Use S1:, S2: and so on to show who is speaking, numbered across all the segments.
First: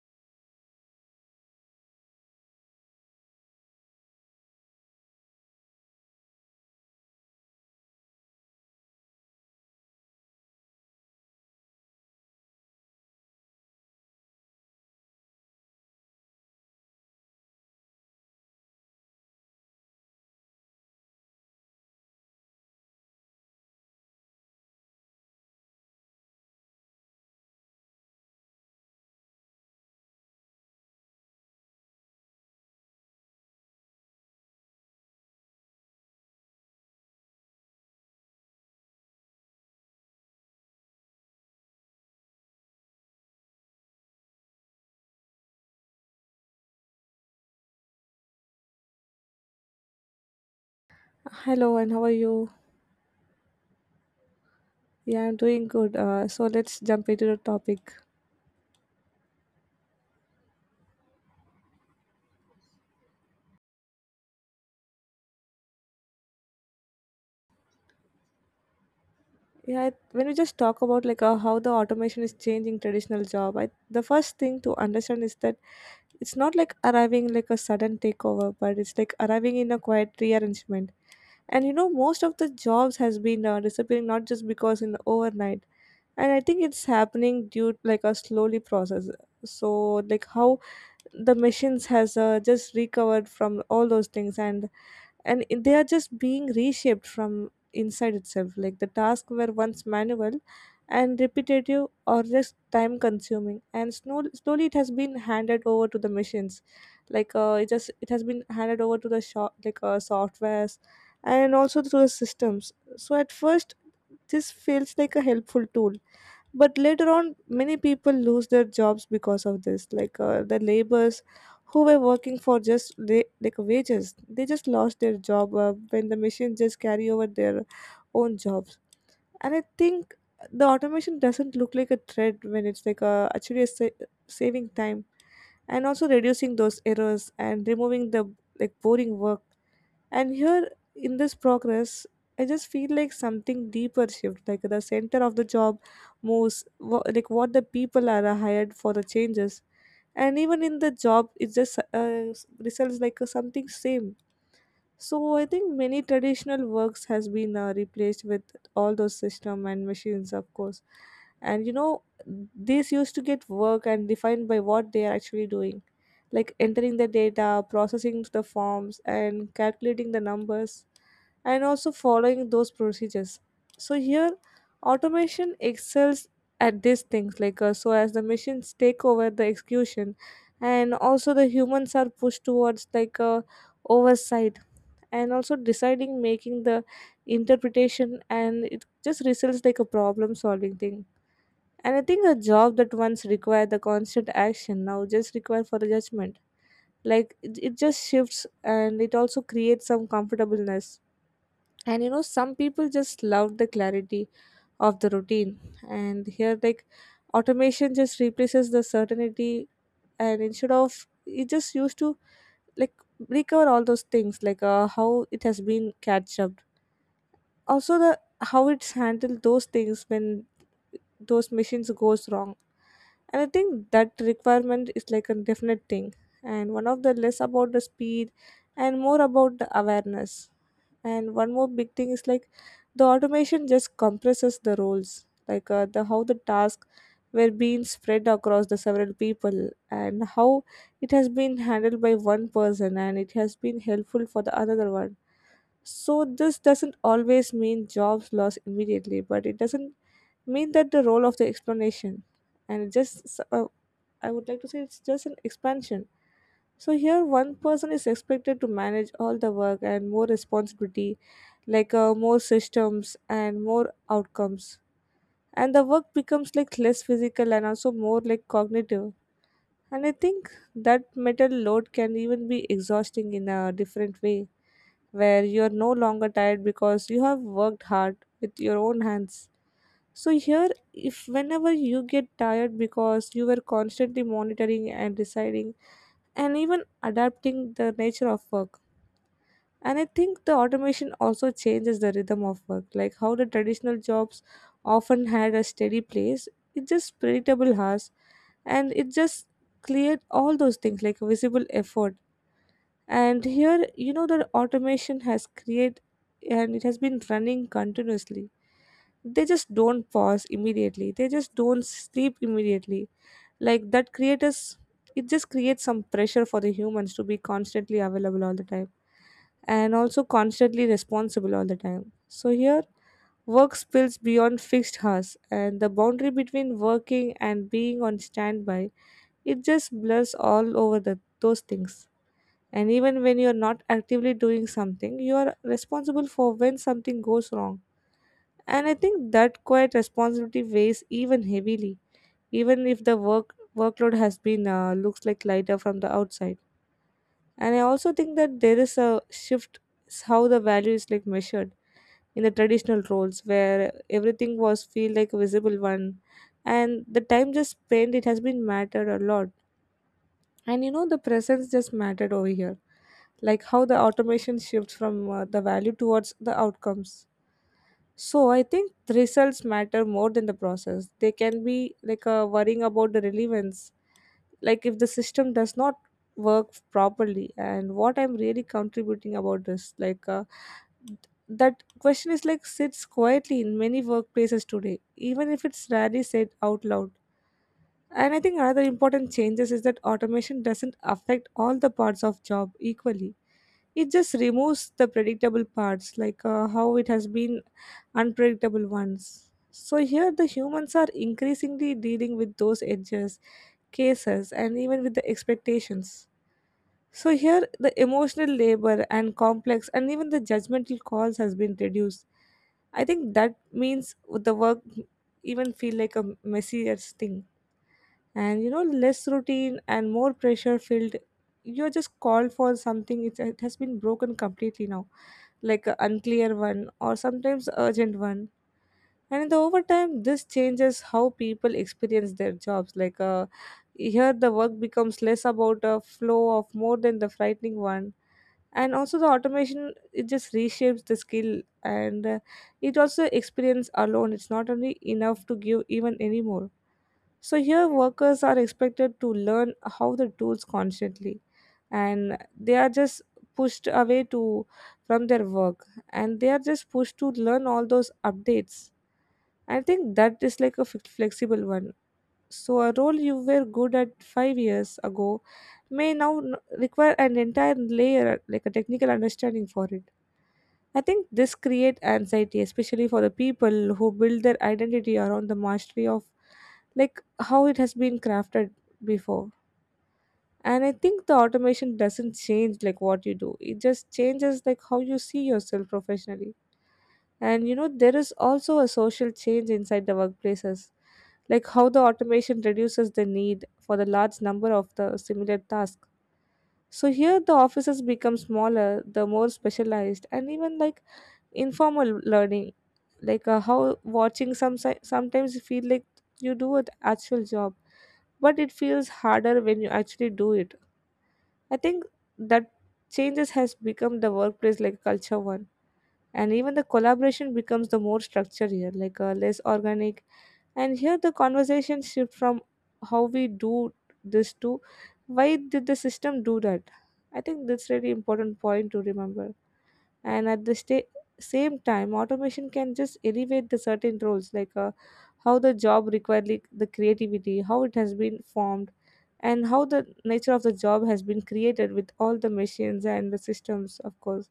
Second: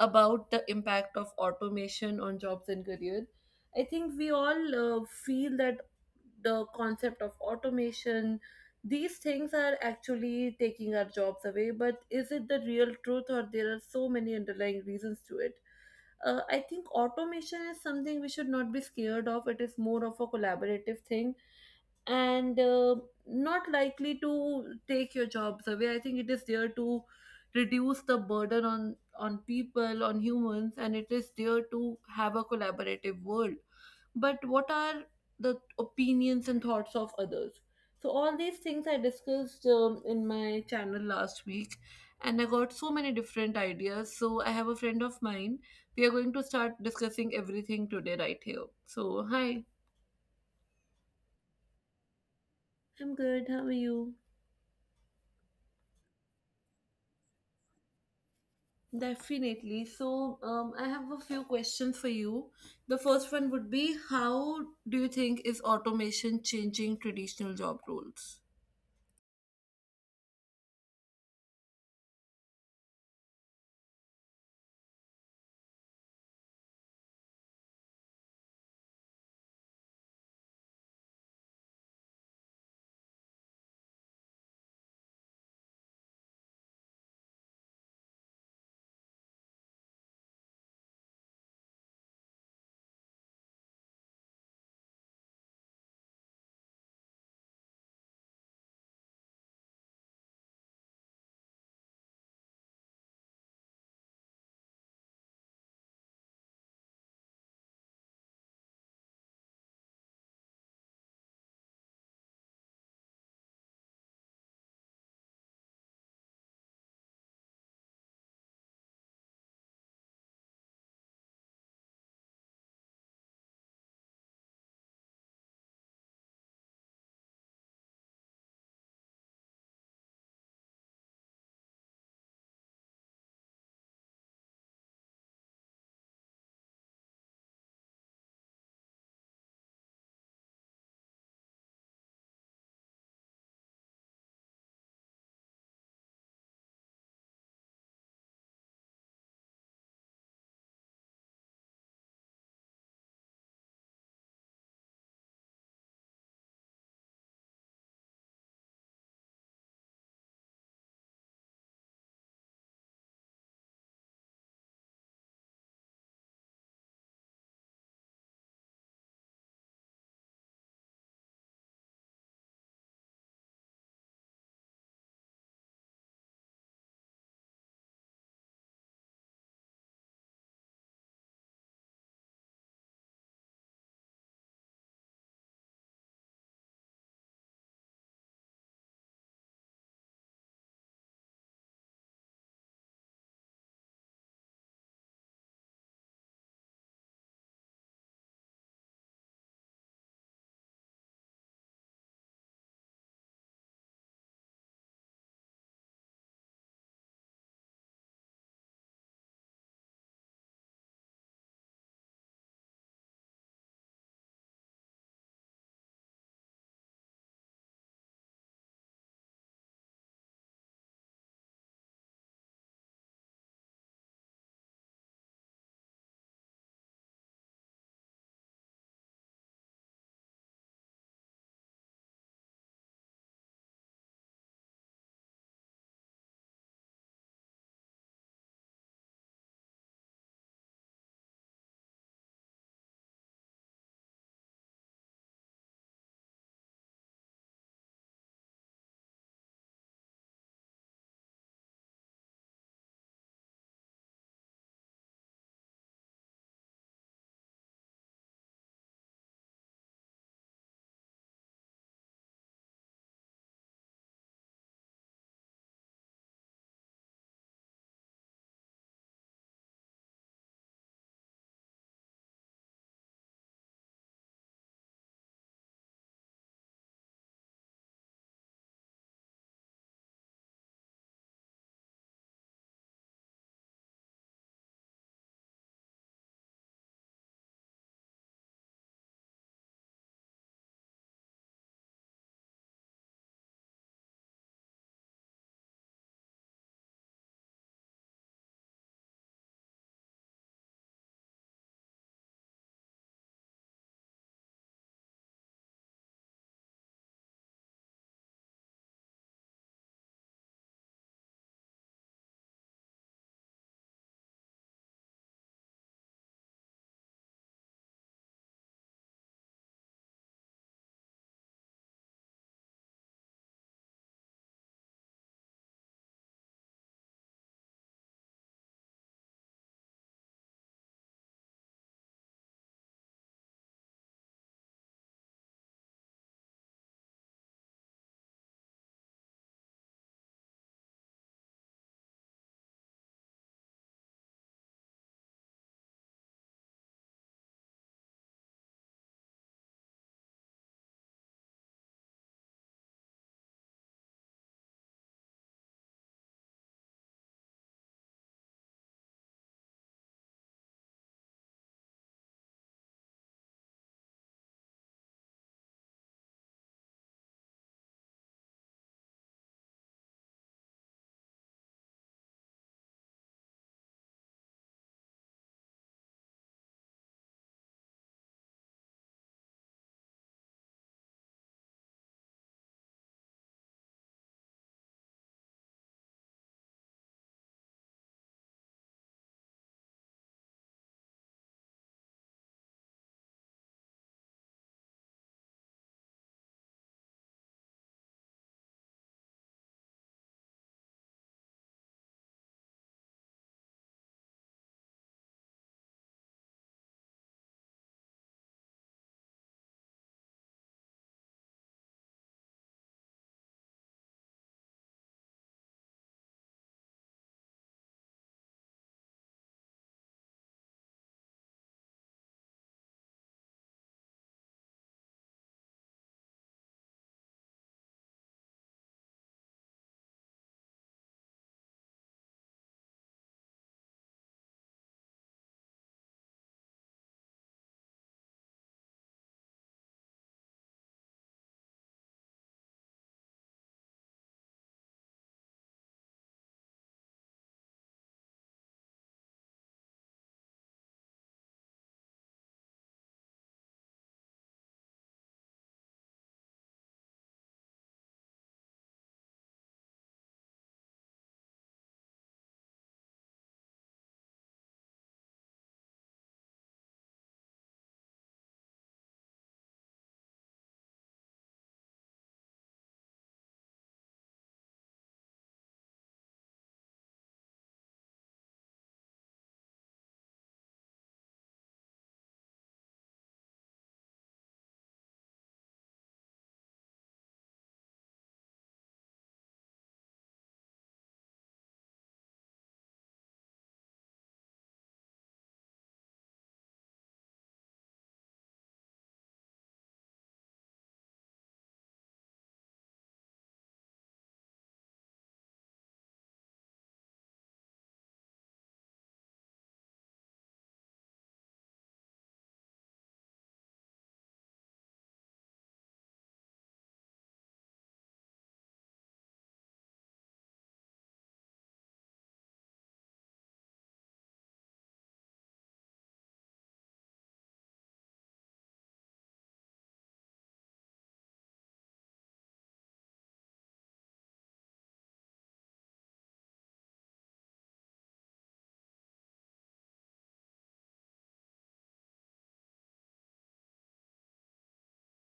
S1: about the impact of automation on jobs and career. I think we all feel that the concept of automation, these things are actually taking our jobs away, but is it the real truth or there are so many underlying reasons to it? I think automation is something we should not be scared of. It is more of a collaborative thing and not likely to take your jobs away. I think it is there to reduce the burden on people, on humans, and it is there to have a collaborative world. But what are the opinions and thoughts of others? So all these things I discussed in my channel last week, and I got so many different ideas. So I have a friend of mine, we are going to start discussing everything today right here. So hi.
S2: Hello, and how are you?
S1: I'm good, how are you?
S2: Yeah, I'm doing good. So let's jump into the topic.
S1: Definitely. So, I have a few questions for you. The first one would be, how do you think is automation changing traditional job roles?
S2: Yeah, when we just talk about like how the automation is changing traditional job, the first thing to understand is that it's not like arriving like a sudden takeover, but it's like arriving in a quiet rearrangement. And most of the jobs has been disappearing not just because in overnight, and I think it's happening due to like a slowly process. So like how the machines has just recovered from all those things, and they are just being reshaped from inside itself, like the tasks were once manual and repetitive or just time consuming, and slowly it has been handed over to the machines, like it just it has been handed over to the shop like softwares and also to the systems. So at first this feels like a helpful tool, but later on many people lose their jobs because of this, like the laborers who were working for just like wages, they just lost their job when the machines just carry over their own jobs. And I think the automation doesn't look like a threat when it's like actually saving time and also reducing those errors and removing the like boring work. And here in this progress, I just feel like something deeper shift, like the center of the job moves, like what the people are hired for the changes. And even in the job, it just results like something same. So I think many traditional works has been replaced with all those system and machines, of course. And these used to get work and defined by what they are actually doing, like entering the data, processing the forms, and calculating the numbers, and also following those procedures. So here, automation excels at these things, like so as the machines take over the execution, and also the humans are pushed towards like oversight and also deciding making the interpretation, and it just results like a problem solving thing. And I think a job that once required the constant action now just require for the judgment, like it just shifts, and it also creates some comfortableness. And some people just love the clarity of the routine, and here like automation just replaces the certainty. And instead of it just used to like recover all those things, like how it has been catch up, also the how it's handled those things when those machines goes wrong. And I think that requirement is like a definite thing, and one of the less about the speed and more about the awareness. And one more big thing is like the automation just compresses the roles, like the how the task were being spread across the several people, and how it has been handled by one person, and it has been helpful for the another one. So this doesn't always mean jobs lost immediately, but it doesn't mean that the role of the explanation. And it just I would like to say it's just an expansion. So here, one person is expected to manage all the work and more responsibility, like more systems and more outcomes. And the work becomes like less physical and also more like cognitive. And I think that mental load can even be exhausting in a different way, where you're no longer tired because you have worked hard with your own hands. So here if whenever you get tired because you were constantly monitoring and deciding and even adapting the nature of work. And I think the automation also changes the rhythm of work, like how the traditional jobs often had a steady place, it just predictable hours, and it just cleared all those things like visible effort. And here the automation has created and it has been running continuously. They just don't pause immediately, they just don't sleep immediately, like that creators, it just creates some pressure for the humans to be constantly available all the time and also constantly responsible all the time. So here work spills beyond fixed hours, and the boundary between working and being on standby, it just blurs all over those things. And even when you're not actively doing something, you are responsible for when something goes wrong. And I think that quiet responsibility weighs even heavily, even if the workload has been looks like lighter from the outside. And I also think that there is a shift, how the value is like measured in the traditional roles, where everything was feel like a visible one and the time just spent it has been mattered a lot. And the presence just mattered over here, like how the automation shifts from the value towards the outcomes. So I think the results matter more than the process. They can be like worrying about the relevance, like if the system does not work properly and what I'm really contributing about this, like that question is like sits quietly in many workplaces today, even if it's rarely said out loud. And I think another important changes is that automation doesn't affect all the parts of job equally. It just removes the predictable parts, like how it has been unpredictable ones. So here the humans are increasingly dealing with those edges, cases, and even with the expectations. So here the emotional labor and complex and even the judgmental calls has been reduced. I think that means the work even feel like a messier thing, and less routine and more pressure filled. You're just called for something, it has been broken completely now, like a unclear one or sometimes urgent one. And in the overtime this changes how people experience their jobs, like here the work becomes less about a flow of more than the frightening one. And also the automation it just reshapes the skill, and it also experience alone it's not only enough to give even anymore. So here workers are expected to learn how the tools constantly, and they are just pushed away to from their work, and they are just pushed to learn all those updates. I think that is like a flexible one. So a role you were good at 5 years ago may now require an entire layer like a technical understanding for it. I think this creates anxiety, especially for the people who build their identity around the mastery of, like how it has been crafted before. And I think the automation doesn't change like what you do, it just changes like how you see yourself professionally. And there is also a social change inside the workplaces, like how the automation reduces the need for the large number of the similar tasks. So here the offices become smaller, the more specialized, and even like informal learning, like how watching some sometimes you feel like you do an actual job, but it feels harder when you actually do it. I think that changes has become the workplace like culture one, and even the collaboration becomes the more structured here, like less organic. And here the conversation shift from how we do this to why did the system do that. I think that's really important point to remember. And at the same time automation can just elevate the certain roles, like how the job required, like the creativity how it has been formed and how the nature of the job has been created with all the machines and the systems, of course.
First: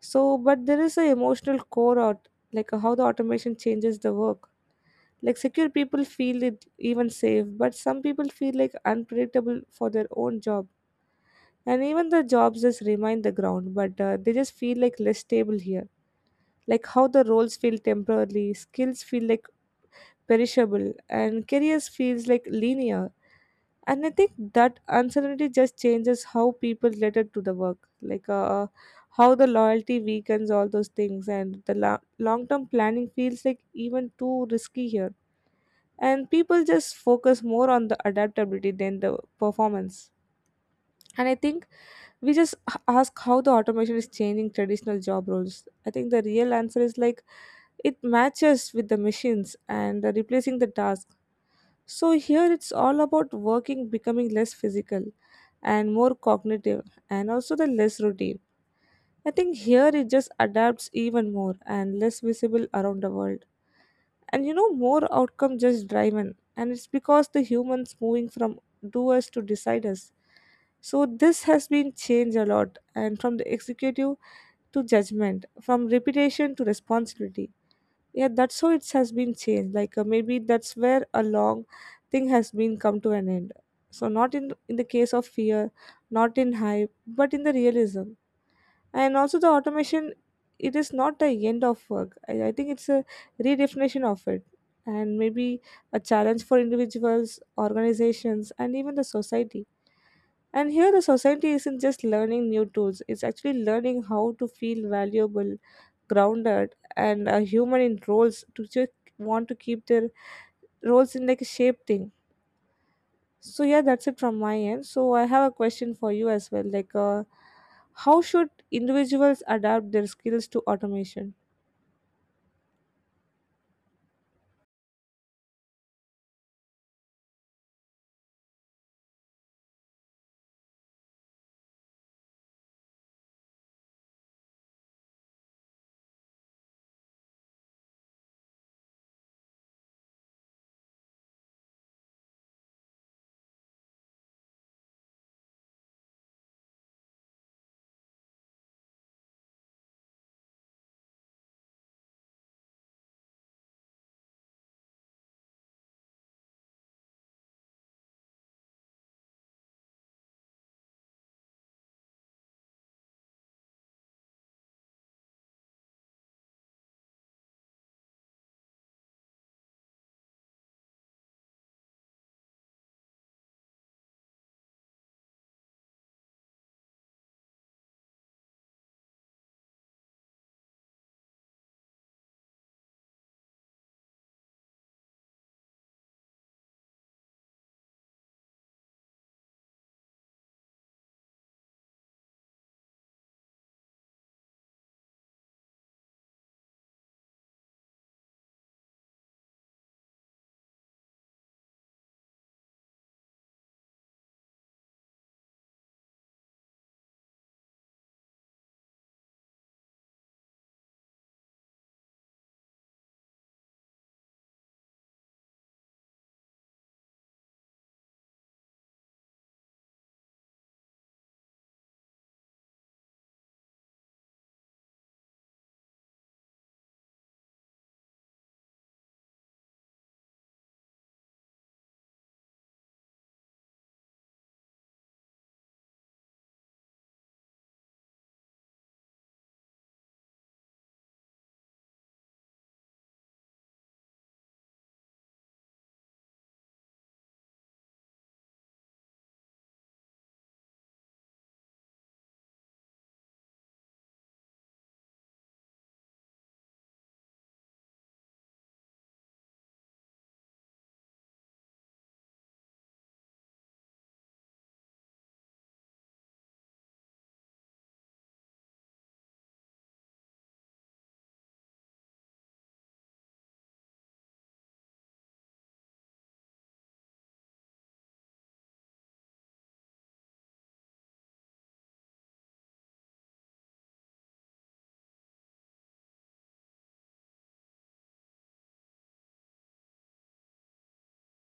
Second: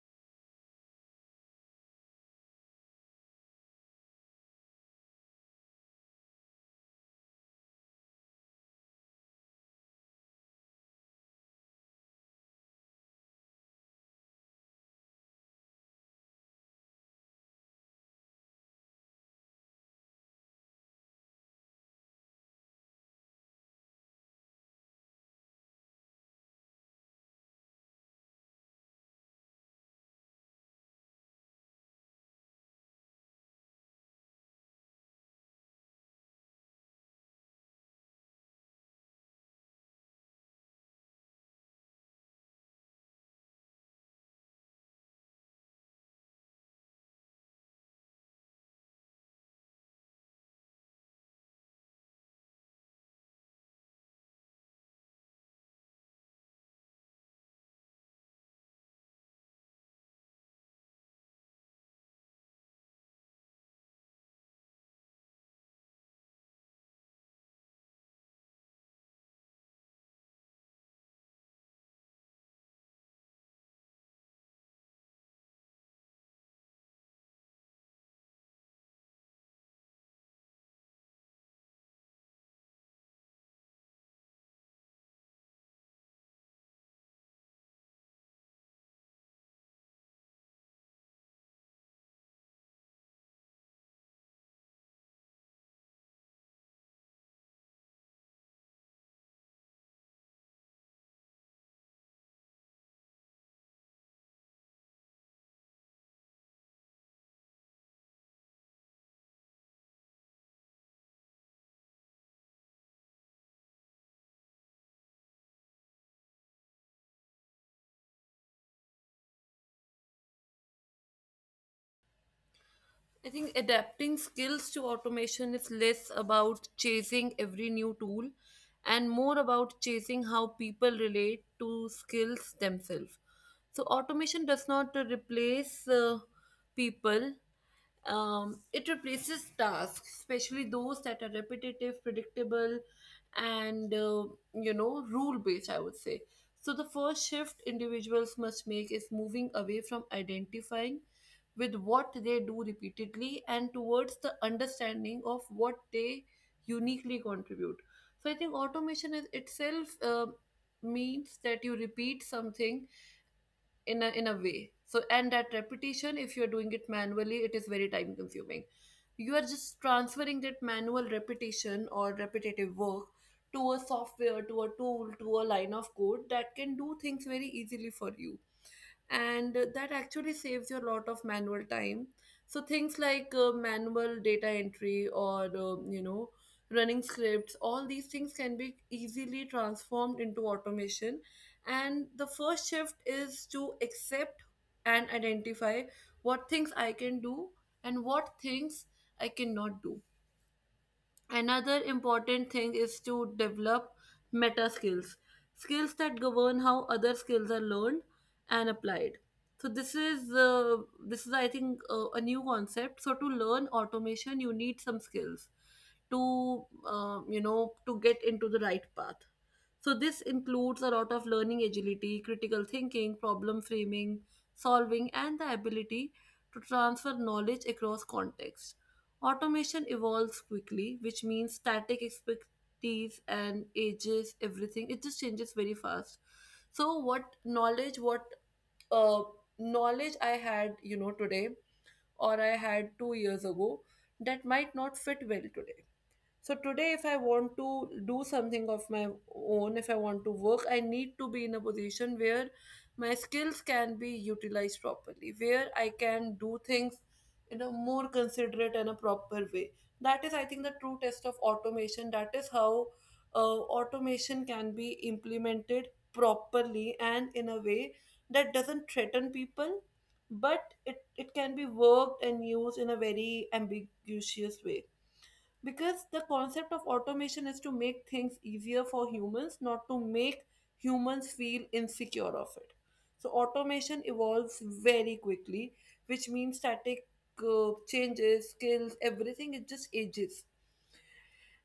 S2: So but there is a emotional core out, like how the automation changes the work, like secure people feel it even safe but some people feel like unpredictable for their own job. And even the jobs just remain the ground, but they just feel like less stable here, like how the roles feel temporary, skills feel like perishable, and careers feels like linear. And I think that uncertainty just changes how people related to the work, like how the loyalty weakens all those things and the long-term planning feels like even too risky here. And people just focus more on the adaptability than the performance. And I think we just ask how the automation is changing traditional job roles. I think the real answer is like it matches with the machines and replacing the task. So here it's all about working becoming less physical and more cognitive and also the less routine. I think here it just adapts even more and less visible around the world. And more outcome just driven. And it's because the humans moving from doers to deciders. So this has been changed a lot, and from the executive to judgment, from reputation to responsibility. Yeah, that's how it has been changed. Maybe that's where a long thing has been come to an end. So not in the case of fear, not in hype, but in the realism and also the automation, it is not the end of work. I think it's a redefinition of it, and maybe a challenge for individuals, organizations, and even the society. And here the society isn't just learning new tools, it's actually learning how to feel valuable, grounded, and a human in roles to just want to keep their roles in like a shape thing. So yeah, that's it from my end. So I have a question for you as well. How should individuals adapt their skills to automation?
S1: I think adapting skills to automation is less about chasing every new tool and more about chasing how people relate to skills themselves. So, automation does not replace people. It replaces tasks, especially those that are repetitive, predictable, and you know, rule based, I would say. So, the first shift individuals must make is moving away from identifying with what they do repeatedly and towards the understanding of what they uniquely contribute. So, I think automation is itself means that you repeat something in a way, so and that repetition, if you're doing it manually, it is very time consuming. You are just transferring that manual repetition or repetitive work to a software, to a tool, to a line of code that can do things very easily for you, and that actually saves you a lot of manual time. So things like manual data entry or you know, running scripts, all these things can be easily transformed into automation. And the first shift is to accept and identify what things I can do and what things I cannot do. Another important thing is to develop meta skills, skills that govern how other skills are learned and applied. So this is I think a new concept. So to learn automation, you need some skills to you know, to get into the right path. So this includes a lot of learning agility, critical thinking, problem framing, solving, and the ability to transfer knowledge across contexts. Automation evolves quickly, which means static expertise and ages, everything. It just changes very fast. So what uh, knowledge I had, you know, today or I had 2 years ago that might not fit well today. So today, if I want to do something of my own, if I want to work, I need to be in a position where my skills can be utilized properly, where I can do things in a more considerate and a proper way. That is, I think, the true test of automation. That is how automation can be implemented properly and in a way that doesn't threaten people, but it can be worked and used in a very ambiguous way, because the concept of automation is to make things easier for humans, not to make humans feel insecure of it. So automation evolves very quickly, which means static changes, skills, everything, it just ages.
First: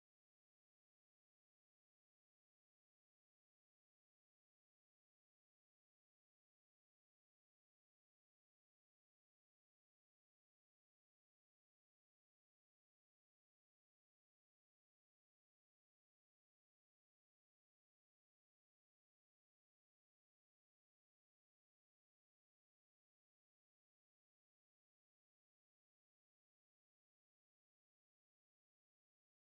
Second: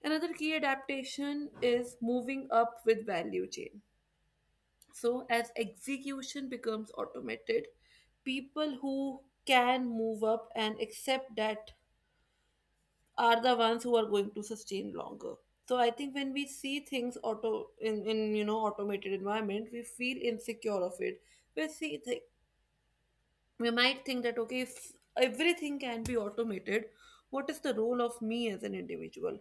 S1: Another key adaptation is moving up with value chain. So as execution becomes automated, people who can move up and accept that are the ones who are going to sustain longer. So I think when we see things in you know, automated environment, we feel insecure of it. We see th- we might think that okay, if everything can be automated, what is the role of me as an individual?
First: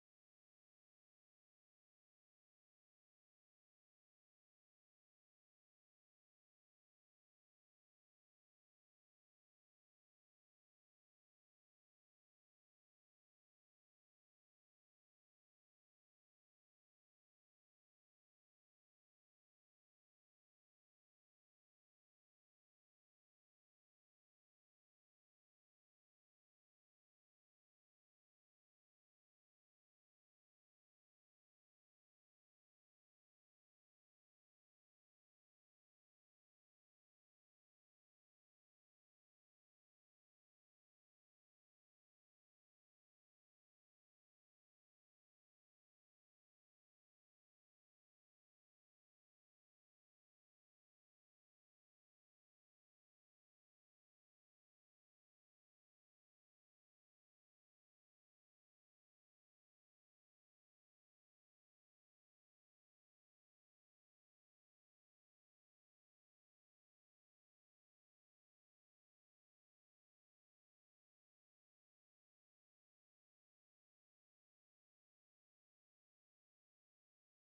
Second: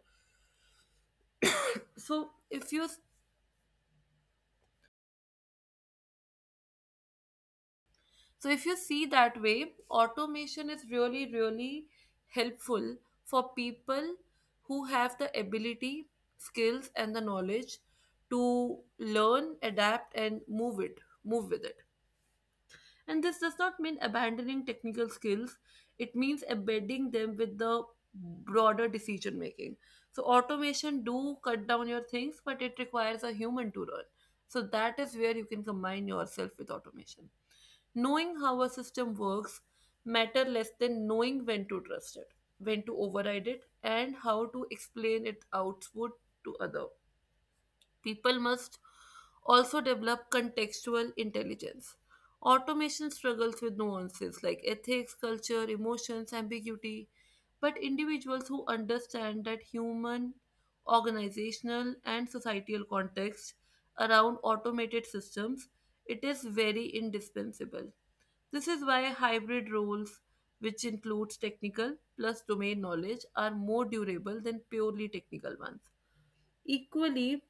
S1: So if you So if you see that way, automation is really, really helpful for people who have the ability, skills, and the knowledge to learn, adapt, and move with it. And this does not mean abandoning technical skills, it means embedding them with the broader decision making. So automation do cut down your things, but it requires a human to run. So that is where you can combine yourself with automation. Knowing how a system works matter less than knowing when to trust it, when to override it, and how to explain its output to other. People must also develop contextual intelligence. Automation struggles with nuances like ethics, culture, emotions, ambiguity, but individuals who understand that human, organizational, and societal context around automated systems, it is very indispensable. This is why hybrid roles, which includes technical plus domain knowledge, are more durable than purely technical ones. Equally,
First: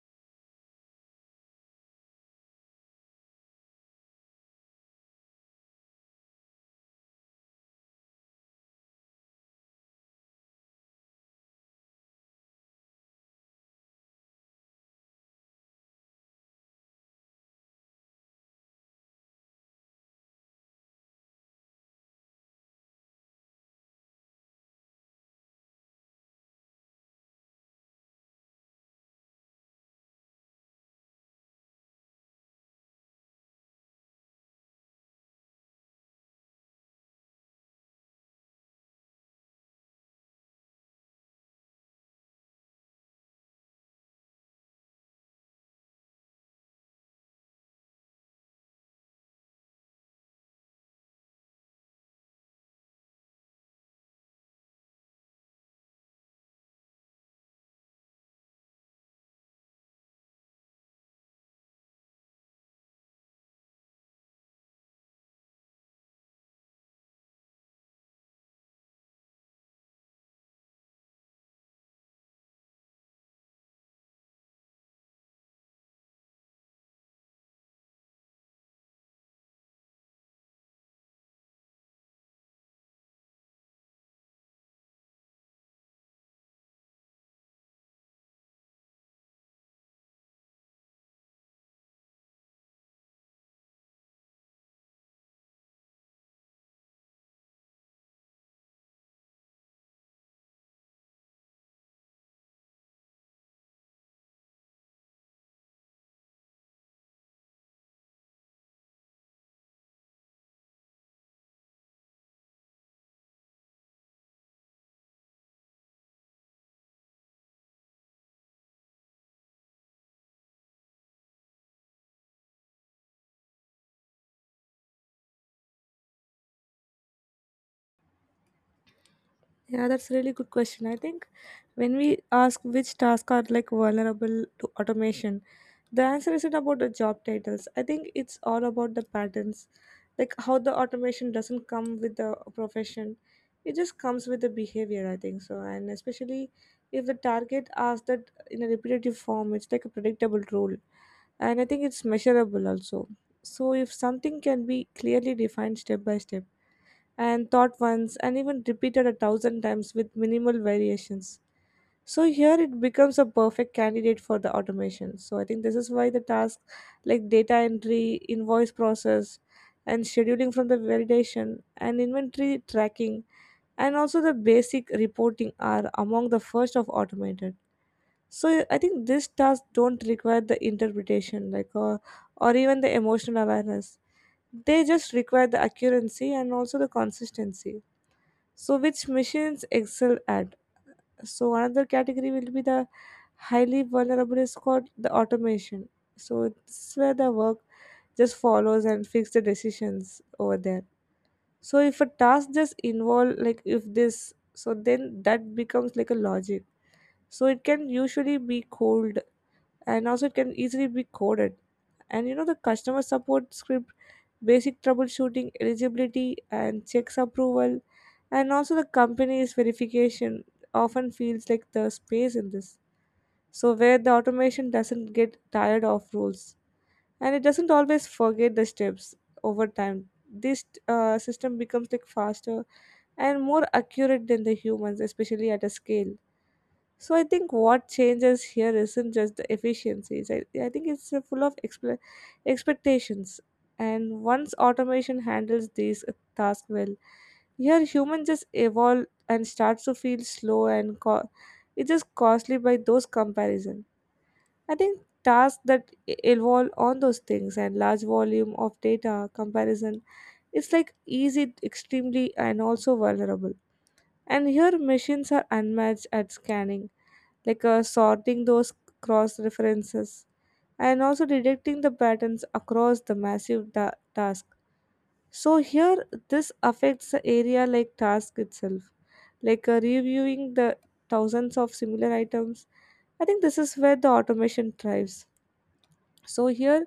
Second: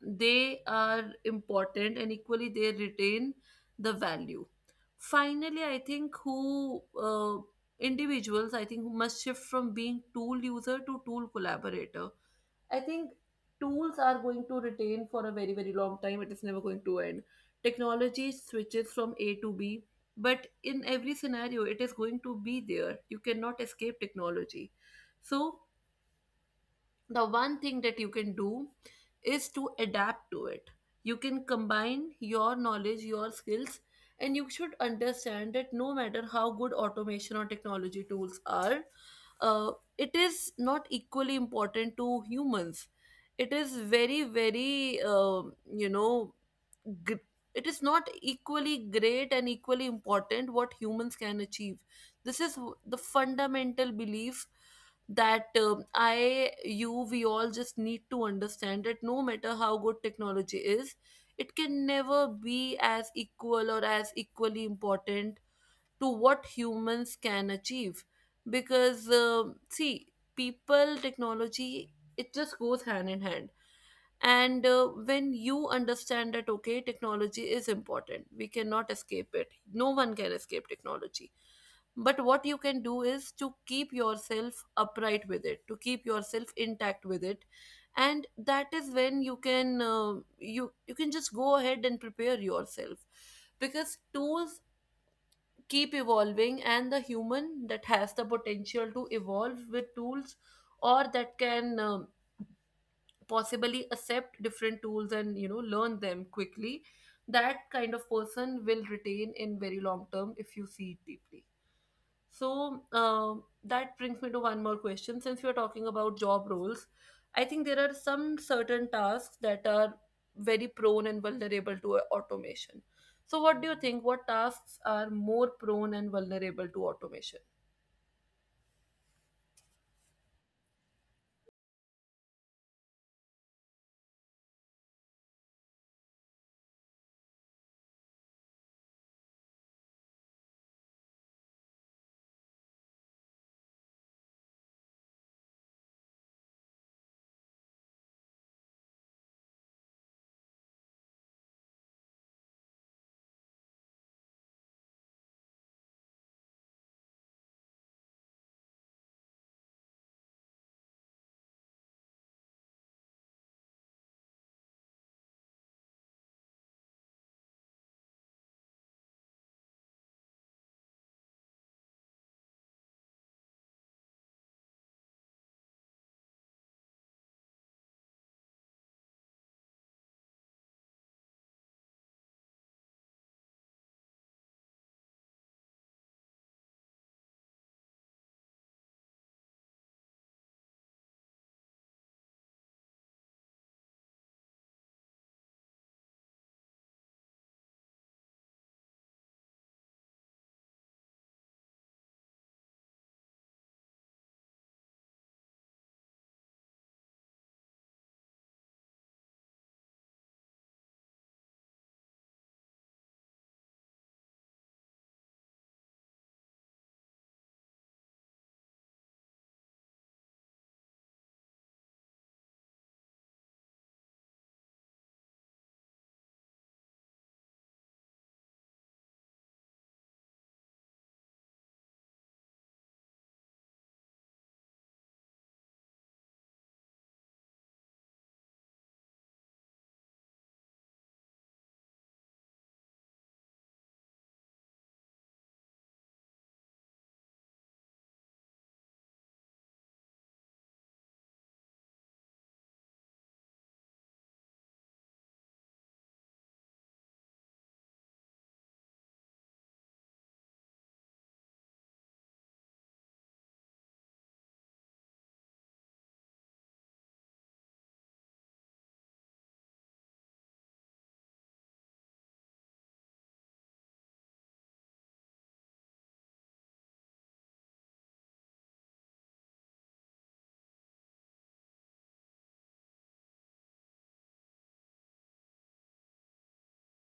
S1: they are important and equally they retain the value. Finally, I think who individuals I think who must shift from being tool user to tool collaborator. I think tools are going to retain for a very, very long time, it is never going to end. Technology switches from A to B, but in every scenario it is going to be there. You cannot escape technology. So the one thing that you can do is to adapt to it. You can combine your knowledge, your skills, and you should understand that no matter how good automation or technology tools are, uh, it is not equally important to humans. It is very, very you know, gr- it is not equally great and equally important what humans can achieve. The fundamental belief that I, you, we all just need to understand that no matter how good technology is, it can never be as equal or as equally important to what humans can achieve. Because, see, people, technology, it just goes hand in hand. And when you understand that okay, technology is important, we cannot escape it, no one can escape technology, but what you can do is to keep yourself upright with it, to keep yourself intact with it. And that is when you can you you can just go ahead and prepare yourself, because tools keep evolving, and the human that has the potential to evolve with tools, or that can possibly accept different tools and you know, learn them quickly, that kind of person will retain in very long term, if you see it deeply. So that brings me to one more question. Since we are talking about job roles, I think there are some certain tasks that are very prone and vulnerable to automation. So what do you think, what tasks are more prone and vulnerable to automation?
S2: Yeah, that's a really good question. I think when we ask which tasks are like vulnerable to automation, the answer isn't about the job titles. I think it's all about the patterns, like how the automation doesn't come with the profession. It just comes with the behavior, I think so. And especially if the target asks that in a repetitive form, it's like a predictable role, and I think it's measurable also. So, if something can be clearly defined step by step and thought once and even repeated a thousand times with minimal variations, so here it becomes a perfect candidate for the automation. So, I think this is why the tasks like data entry, invoice process, and scheduling from the validation and inventory tracking and also the basic reporting are among the first of automated. So I think these tasks don't require the interpretation, or even the emotional awareness. They just require the accuracy and also the consistency, so which machines excel at. So another category will be the highly vulnerable is called the automation. So this is where the work just follows and fix the decisions over there. So if a task just involve like if this so then that becomes like a logic, so it can usually be cold and also it can easily be coded. And you know the customer support script, basic troubleshooting, eligibility and checks approval, and also the company's verification often feels like the space in this. So where the automation doesn't get tired of rules, and it doesn't always forget the steps over time, this system becomes like faster and more accurate than the humans, especially at a scale. So I think what changes here isn't just the efficiencies. I think it's full of expectations. And once automation handles these tasks well, here humans just evolve and starts to feel slow and it's just costly by those comparison. I think tasks that evolve on those things and large volume of data comparison, it's like easy, extremely, and also vulnerable. And here machines are unmatched at scanning sorting those cross references and also detecting the patterns across the massive task. So here this affects the area like task itself, reviewing the thousands of similar items. I think this is where the automation thrives. So here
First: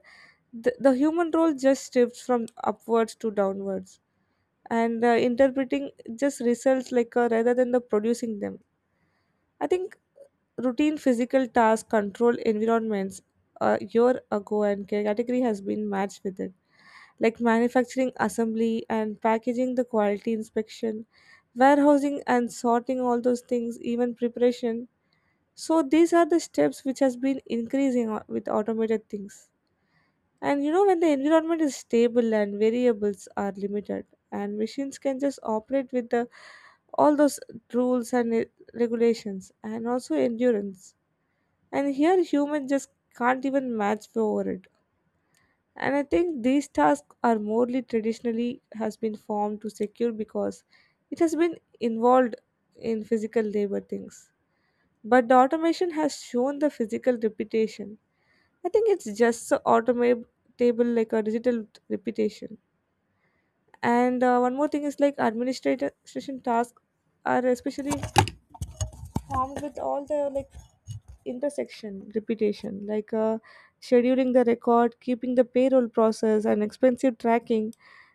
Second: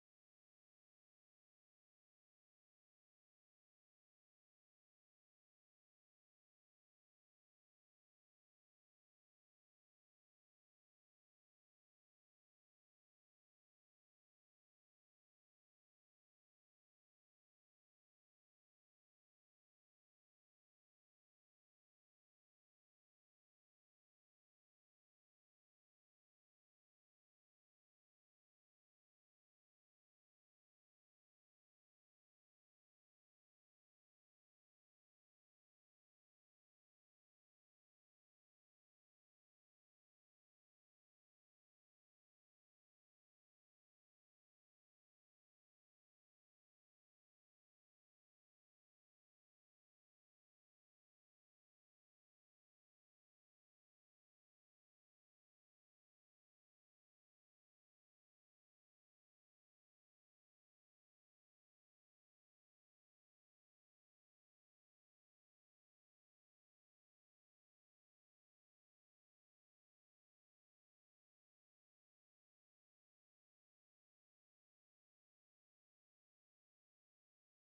S2: the human role just shifts from upwards to downwards and interpreting just results rather than the producing them. I think routine physical tasks control environments a year ago and category has been matched with it, like manufacturing assembly and packaging, the quality inspection, warehousing and sorting, all those things, even preparation. So these are the steps which has been increasing with automated things. And you know, when the environment is stable and variables are limited, and machines can just operate with the all those rules and regulations and also endurance, and here humans just can't even match for it. And I think these tasks are morely traditionally has been formed to secure because it has been involved in physical labor things, but the automation has shown the physical repetition. I think it's just a automatable like a digital repetition. And one more thing is like administration task are especially formed with all the like intersection repetition, scheduling, the record keeping, the payroll process, and expensive tracking,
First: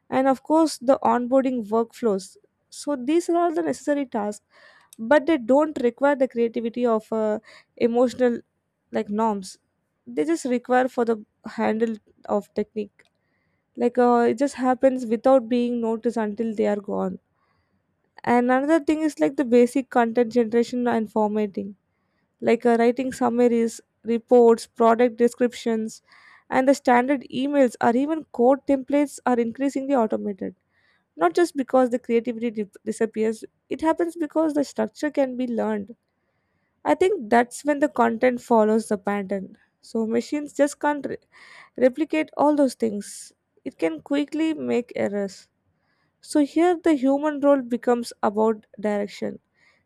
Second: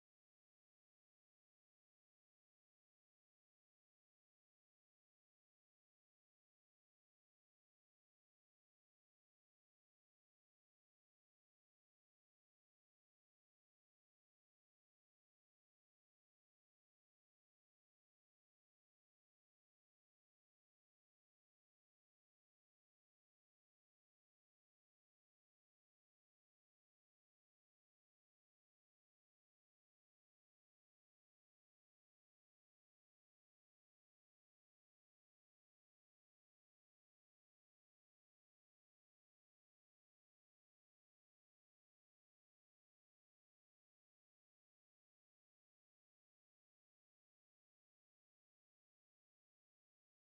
S2: and of course the onboarding workflows. So these are all the necessary tasks, but they don't require the creativity of emotional like norms. They just require for the handle of technique, it just happens without being noticed until they are gone. And another thing is like the basic content generation and formatting, writing summaries, reports, product descriptions, and the standard emails or even code templates are increasingly automated. Not just because the creativity disappears, it happens because the structure can be learned. I think that's when the content follows the pattern. So machines just can't replicate all those things. It can quickly make errors. So here the human role becomes about direction,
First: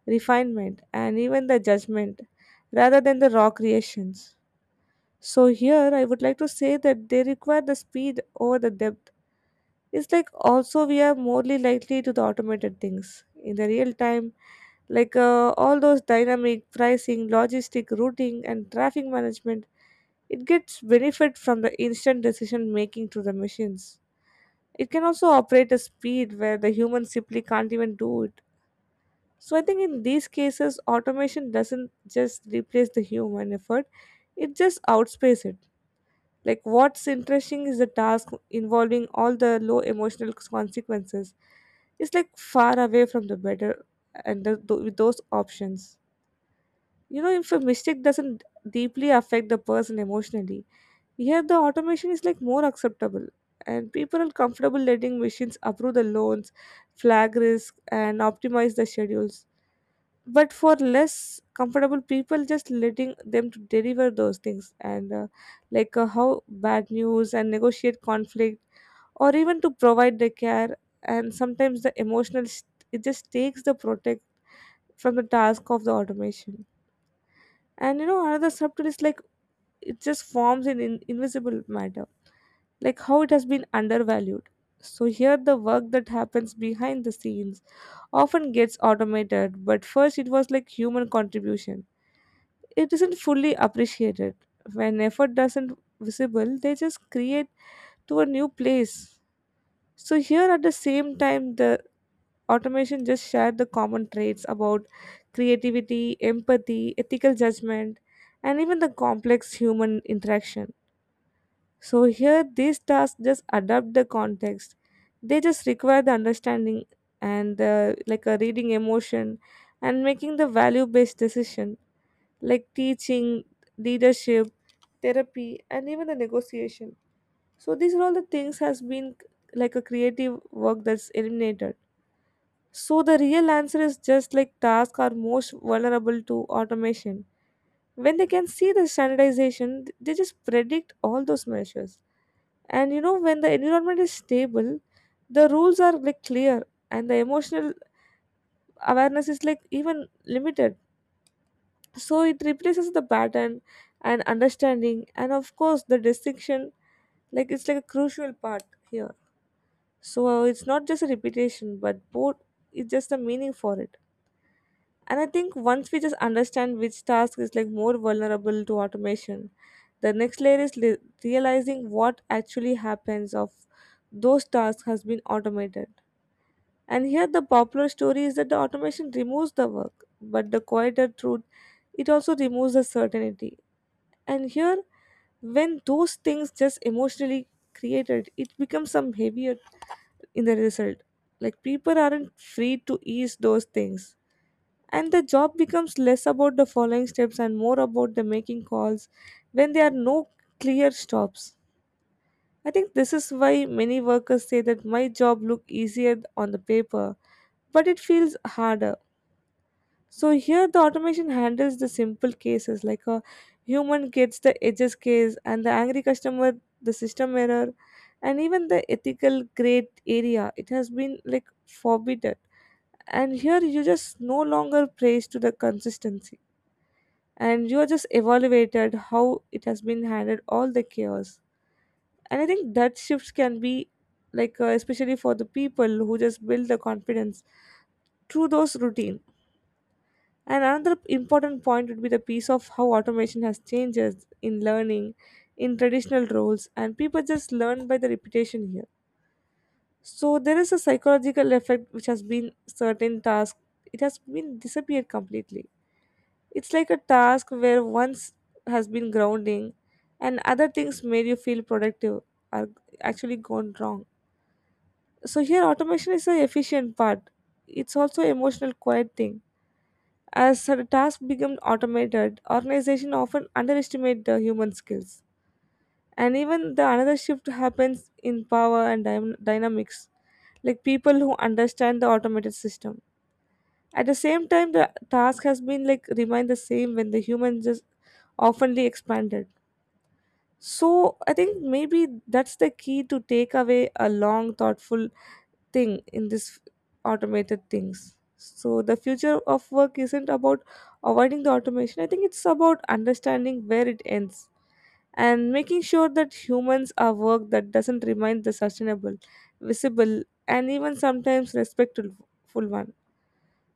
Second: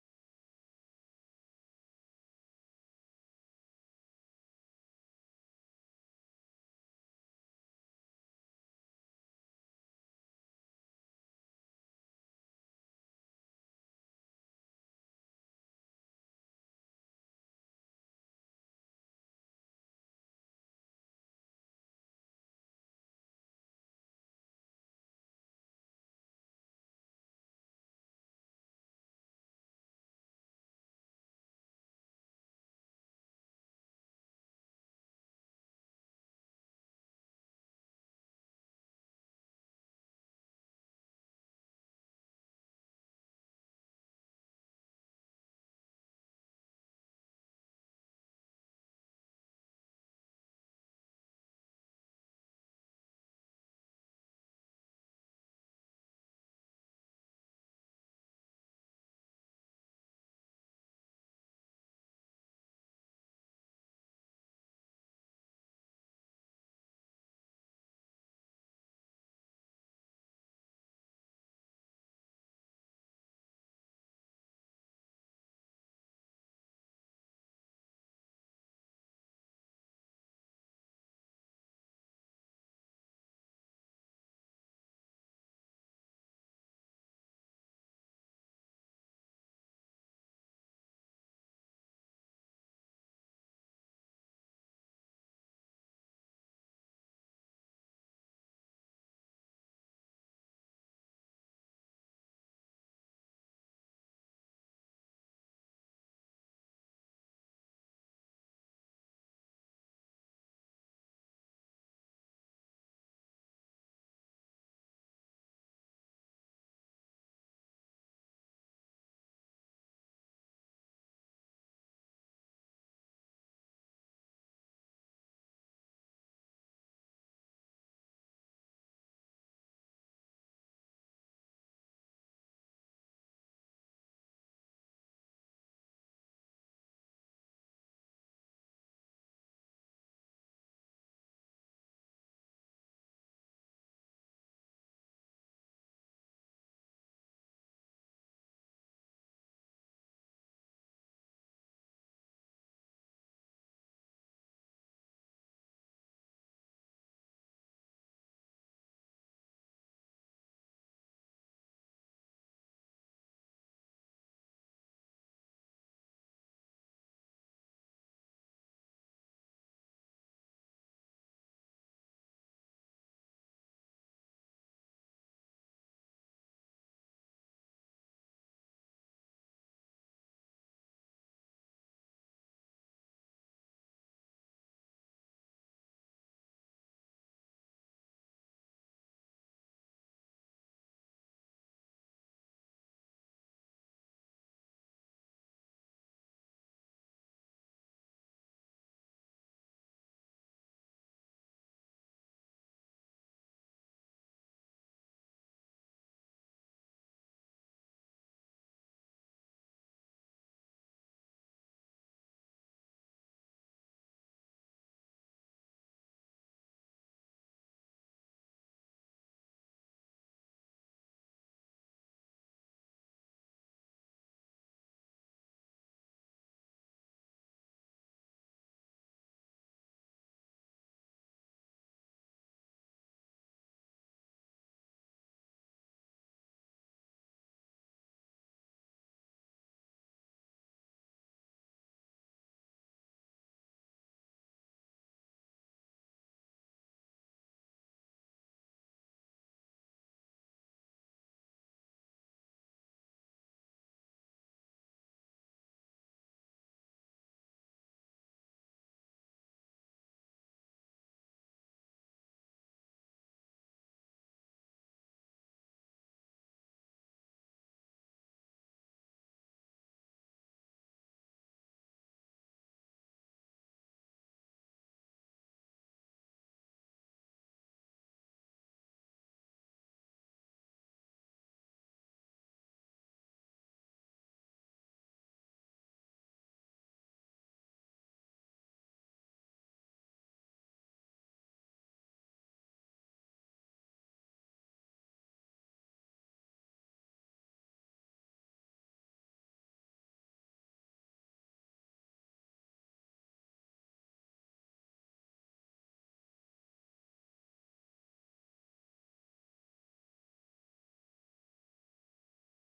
S2: refinement, and even the judgment rather than the raw creations. So here I would like to say that they require the speed over the depth. It's like also we are morely likely to the automated things in the real time, all those dynamic pricing, logistic routing, and traffic management. It gets benefit from the instant decision making to the machines. It can also operate at speed where the human simply can't even do it. So I think in these cases, automation doesn't just replace the human effort, it just outpaces it. Like what's interesting is the task involving all the low emotional consequences. It's like far away from the better and with those options. You know, if a mistake doesn't deeply affect the person emotionally, here the automation is like more acceptable, and people are comfortable letting machines approve the loans, flag risk, and optimize the schedules. But for less comfortable people just letting them to deliver those things and how bad news and negotiate conflict, or even to provide the care. And sometimes the emotional it just takes the protect from the task of the automation. And you know, another subtle is like it just forms in invisible matter, like how it has been undervalued. So here the work that happens behind the scenes often gets automated, but first it was like human contribution, it isn't fully appreciated. When effort doesn't visible, they just create to a new place. So here at the same time, the automation just shared the common traits about creativity, empathy, ethical judgment, and even the complex human interaction. So here these tasks just adapt the context. They just require the understanding and the, like a reading emotion and making the value based decision, like teaching, leadership, therapy, and even the negotiation. So these are all the things has been like a creative work that's eliminated. So the real answer is just like tasks are most vulnerable to automation when they can see the standardization, they just predict all those measures. And you know, when the environment is stable, the rules are like clear, and the emotional awareness is like even limited. So it replaces the pattern and understanding and of course the distinction, like it's like a crucial part here. So it's not just a repetition but both, it's just the meaning for it. And I think once we just understand which task is like more vulnerable to automation, the next layer is realizing what actually happens of those tasks has been automated. And here the popular story is that the automation removes the work, but the quieter truth, it also removes the certainty. And here when those things just emotionally created, it becomes some heavier in the result. Like people aren't free to ease those things. And the job becomes less about the following steps and more about the making calls when there are no clear stops. I think this is why many workers say that my job look easier on the paper, but it feels harder. So here the automation handles the simple cases, like a human gets the edges case and the angry customer, the system error, and even the ethical grade area it has been like forbidden. And here you just no longer praise to the consistency, and you are just evaluated how it has been handled all the chaos. And I think that shifts can be like especially for the people who just build the confidence through those routine. And another important point would be the piece of how automation has changes in learning in traditional roles, and people just learn by the repetition here. So there is a psychological effect which has been certain task, it has been disappeared completely. It's like a task where once has been grounding and other things made you feel productive are actually gone wrong. So here automation is the efficient part. It's also emotional quiet thing. As the task become automated, organization often underestimate the human skills. And even the another shift happens in power and dynamics, like people who understand the automated system. At the same time, the task has been like remained the same when the humans just oftenly expanded. So I think maybe that's the key to take away a long, thoughtful thing in this automated things. So the future of work isn't about avoiding the automation. I think it's about understanding where it ends and making sure that humans are work that doesn't remain the sustainable, visible, and even sometimes respectful one.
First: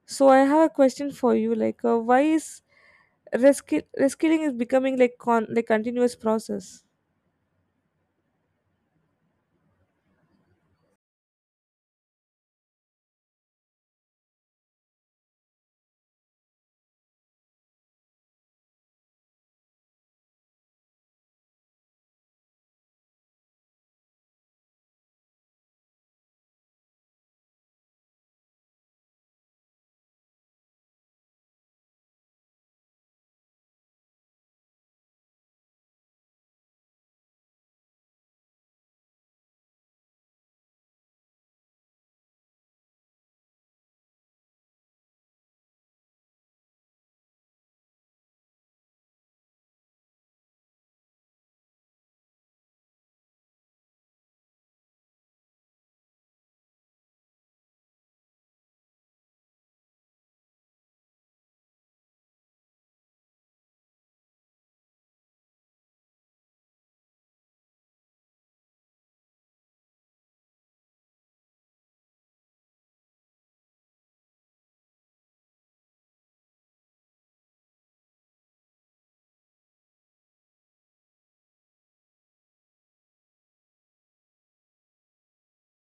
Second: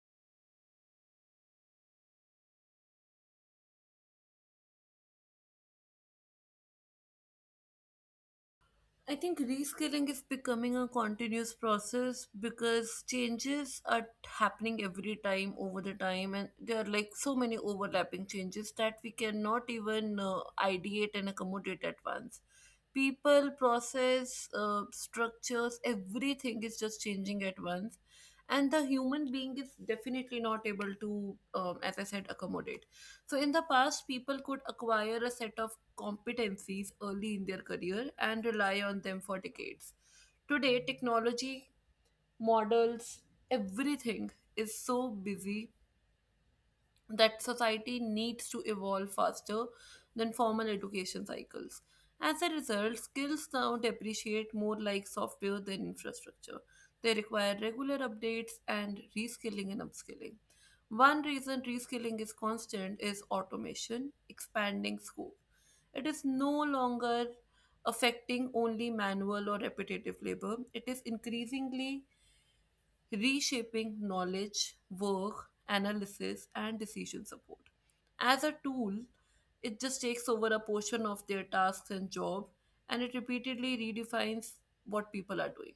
S2: So I have a question for you, like why is reskilling is becoming like continuous process?
S1: I think reskilling is becoming a continuous process because changes are happening every time over the time, and there are like so many overlapping changes that we cannot even ideate and accommodate at once. People, process, structures, everything is just changing at once, and the human being is definitely not able to, as I said, accommodate. So, in the past, people could acquire a set of competencies early in their career and rely on them for decades. Today, technology, models, everything is so busy that society needs to evolve faster than formal education cycles. As a result, skills now depreciate more like software than infrastructure. They require regular updates and reskilling and upskilling. One reason reskilling is constant is automation, expanding scope. It is no longer affecting only manual or repetitive labor, it is increasingly reshaping knowledge, work, analysis, and decision support. As a tool, it just takes over a portion of their tasks and job, and it repeatedly redefines what people are doing.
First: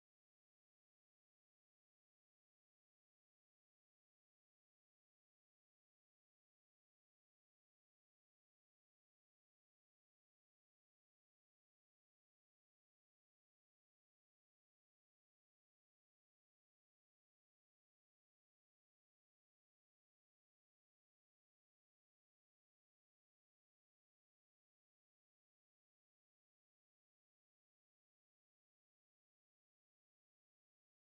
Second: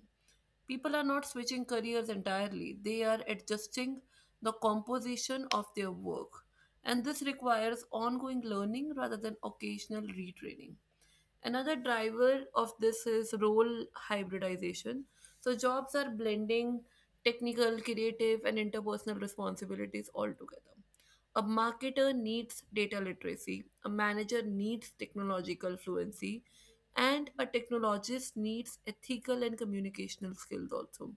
S1: People are not switching careers entirely, they are adjusting the composition of their work. And this requires ongoing learning rather than occasional retraining. Another driver of this is role hybridization. So jobs are blending technical, creative, and interpersonal responsibilities all together. A marketer needs data literacy, a manager needs technological fluency, and a technologist needs ethical and communicational skills also.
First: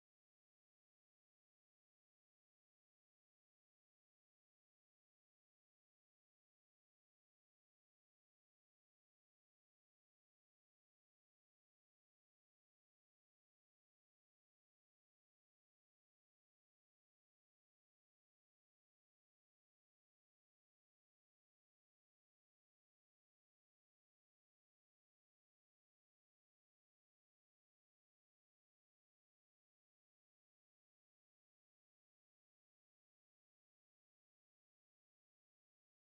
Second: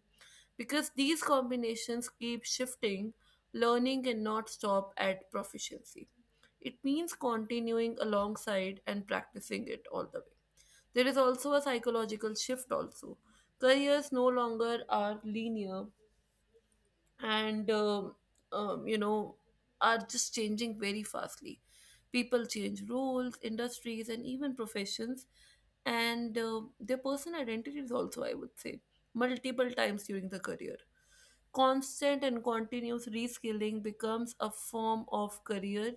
S1: Because these combinations keep shifting, learning cannot stop at proficiency. It means continuing alongside and practicing it all the way. There is also a psychological shift also. Careers no longer are linear and you know, are just changing very fastly. People change roles, industries, and even professions, and their personal identities also, I would say, multiple times during the career. Constant and continuous reskilling becomes a form of career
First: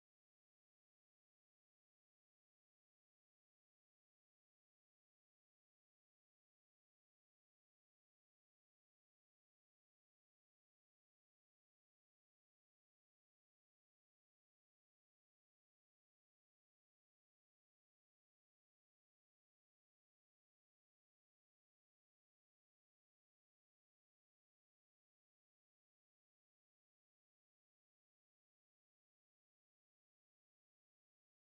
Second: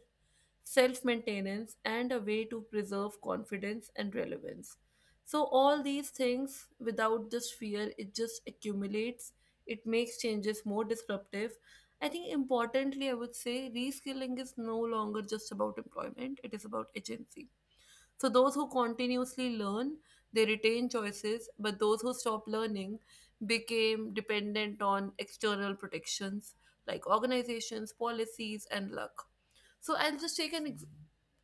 S1: self maintenance, and a way to preserve confidence and relevance. So, all these things without just fear, it just accumulates, it makes changes more disruptive. I think importantly, I would say reskilling is no longer just about employment, it is about agency. So those who continuously learn, they retain choices, but those who stop learning became dependent on external protections like organizations, policies, and luck. So I'll just take an ex-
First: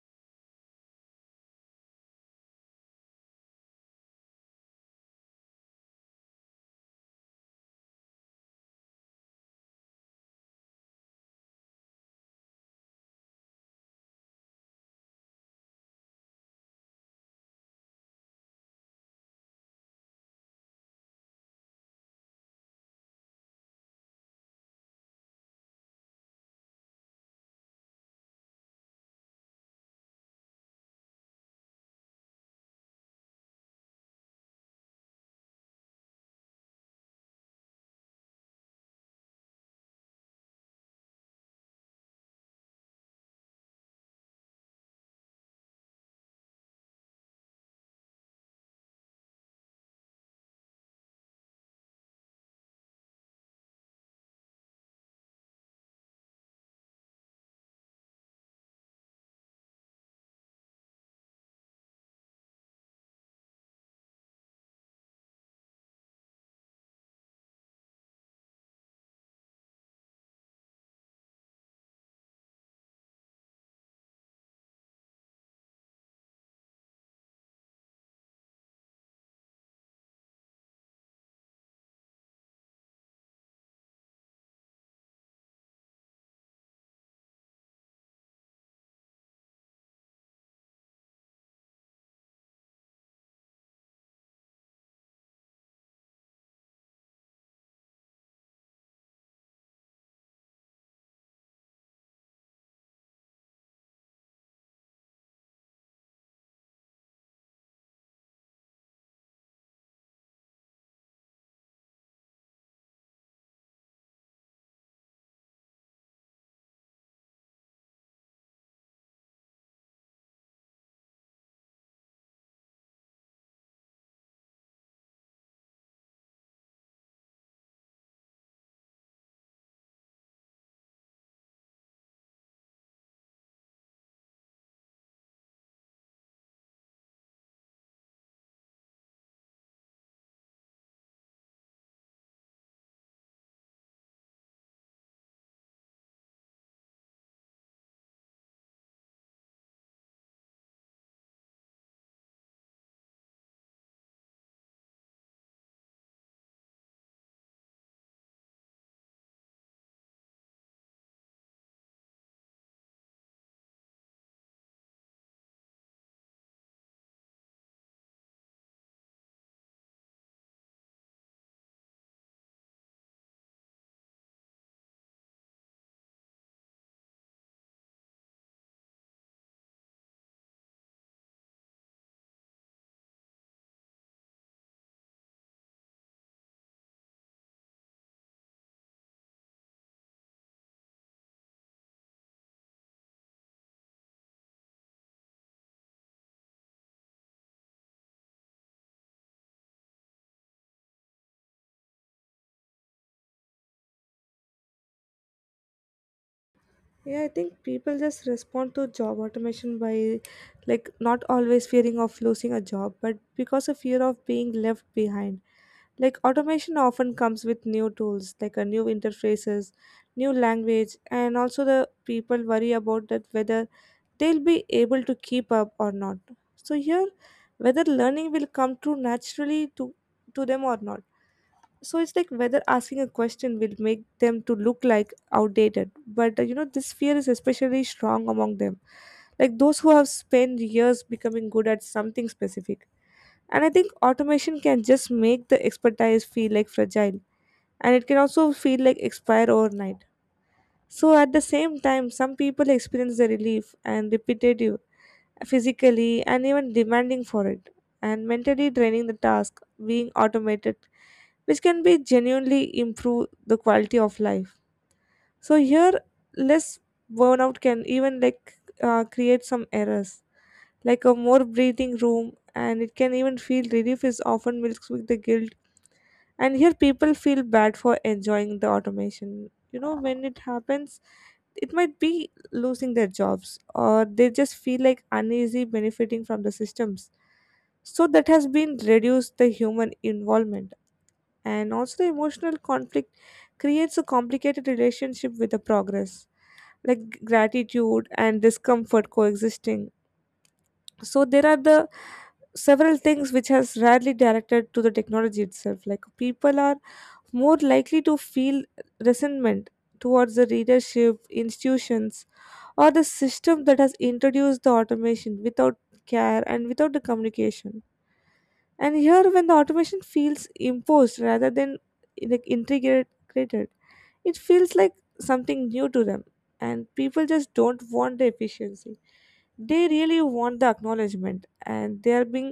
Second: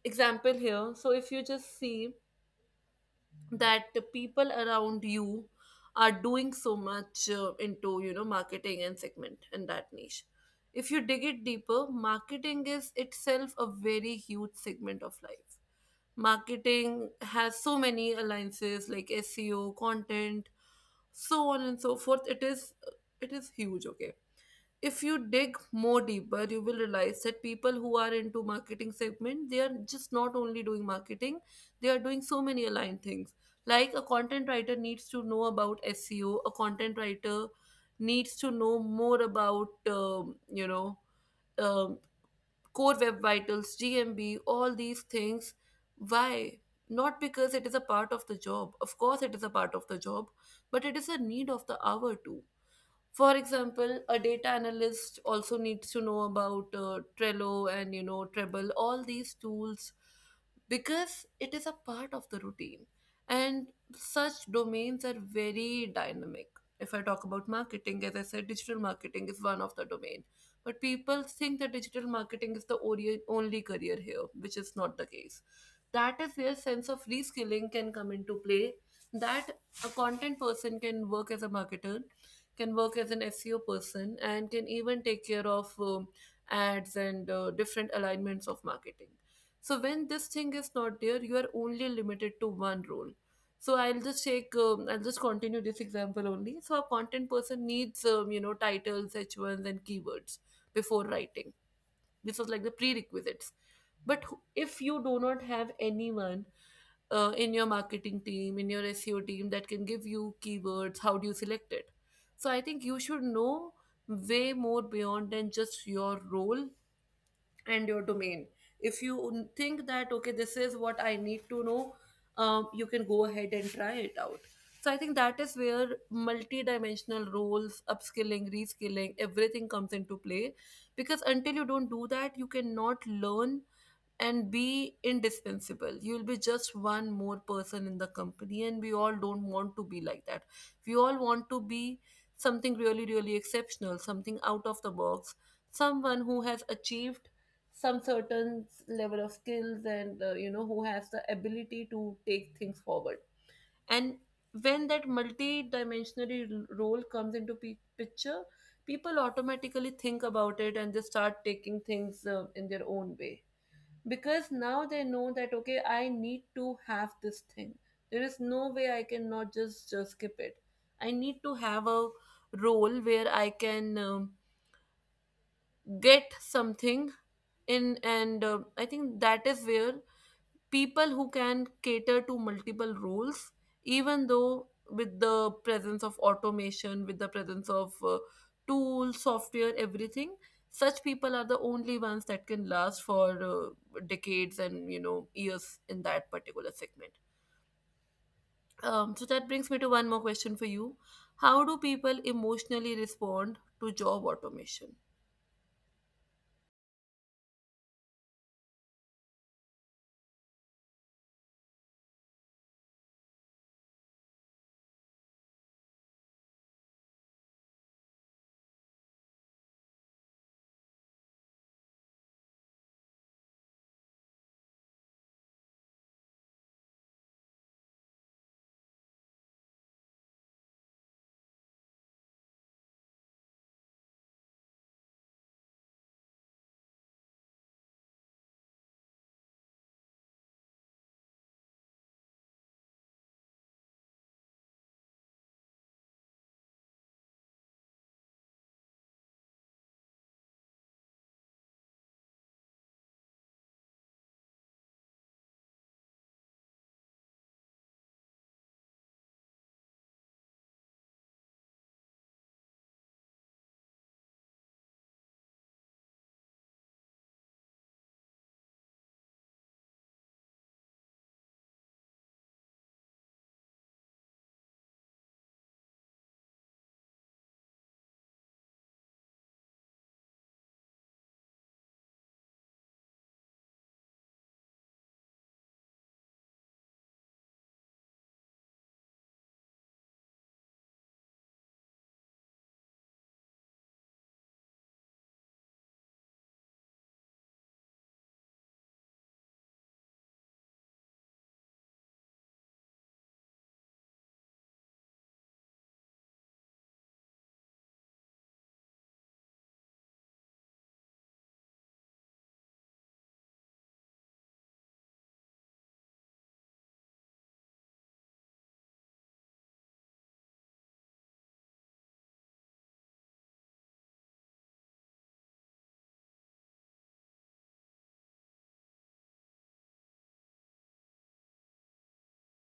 S1: example here. So if you just see that the people around you are doing so much into marketing and segment and that niche. If you dig it deeper, marketing is itself a very huge segment of life. Marketing has so many alliances like SEO, content, so on and so forth. It is huge. Okay, if you dig more deeper you will realize that people who are into marketing segment, they are just not only doing marketing, they are doing so many aligned things, like a content writer needs to know about seo, a content writer needs to know more about you know um, core web vitals, gmb, all these things. Why? Not because it is a part of the job. Of course it is a part of the job, but it is a need of the hour too. For example, a data analyst also needs to know about Trello and Treble, all these tools, because it is a part of the routine. And such domains are very dynamic. If I talk about marketing, as I said, digital marketing is one of the domain. But people think that digital marketing is the only career here, which is not the case. That is where sense of reskilling can come into play. That a content person can work as a marketer, can work as an SEO person, and can even take care of ads and different alignments of marketing. So when this thing is not there, you are only limited to one role. So I'll just continue this example only. So a content person needs, titles, H1s, and keywords before writing. This was like the prerequisites. If you do not have anyone in your marketing team, in your SEO team that can give you keywords, how do you select it? So I think you should know way more beyond than just your role and your domain. If you think that, okay, this is what I need to know, you can go ahead and try it out. So I think that is where multi-dimensional roles, upskilling, reskilling, everything comes into play. Because until you don't do that, you cannot learn and be indispensable. You'll be just one more person in the company, and we all don't want to be like that. We all want to be something really, really exceptional, something out of the box, someone who has achieved some certain level of skills and who has the ability to take things forward. And when that multi-dimensional role comes into picture, people automatically think about it and they start taking things in their own way, because now they know that, okay, I need to have this thing. There is no way I can not just skip it. I need to have a role where I can get something in. And I think that is where people who can cater to multiple roles, even though with the presence of automation, with the presence of tools, software, everything, such people are the only ones that can last for decades and years in that particular segment. So that brings me to one more question for you. How do people emotionally respond to job automation?
S2: Yeah, I think people just respond to job automation by like not always fearing of losing a job, but because of fear of being left behind. Like automation often comes with new tools, like a new interfaces, new language, and also the people worry about that whether they'll be able to keep up or not. So here, whether learning will come true naturally to them or not. So it's like whether asking a question will make them to look like outdated. But you know, this fear is especially strong among them, like those who have spent years becoming good at something specific. And I think automation can just make the expertise feel like fragile, and it can also feel like expire overnight. So at the same time, some people experience the relief and repetitive physically and even demanding for it, and mentally draining the task being automated, which can be genuinely improve the quality of life. So here less burnout can even like create some errors, like a more breathing room, and it can even feel relief is often mixed with the guilt. And here people feel bad for enjoying the automation, you know, when it happens, it might be losing their jobs, or they just feel like uneasy benefiting from the systems. So that has been reduced the human involvement, and also the emotional conflict creates a complicated relationship with the progress, like gratitude and discomfort coexisting. So there are the several things which has rarely directed to the technology itself, like people are more likely to feel resentment towards the readership institutions or the system that has introduced the automation without care and without the communication. And here when the automation feels imposed rather than like integrated, it feels like something new to them, and people just don't want the efficiency. They really want the acknowledgement, and they are being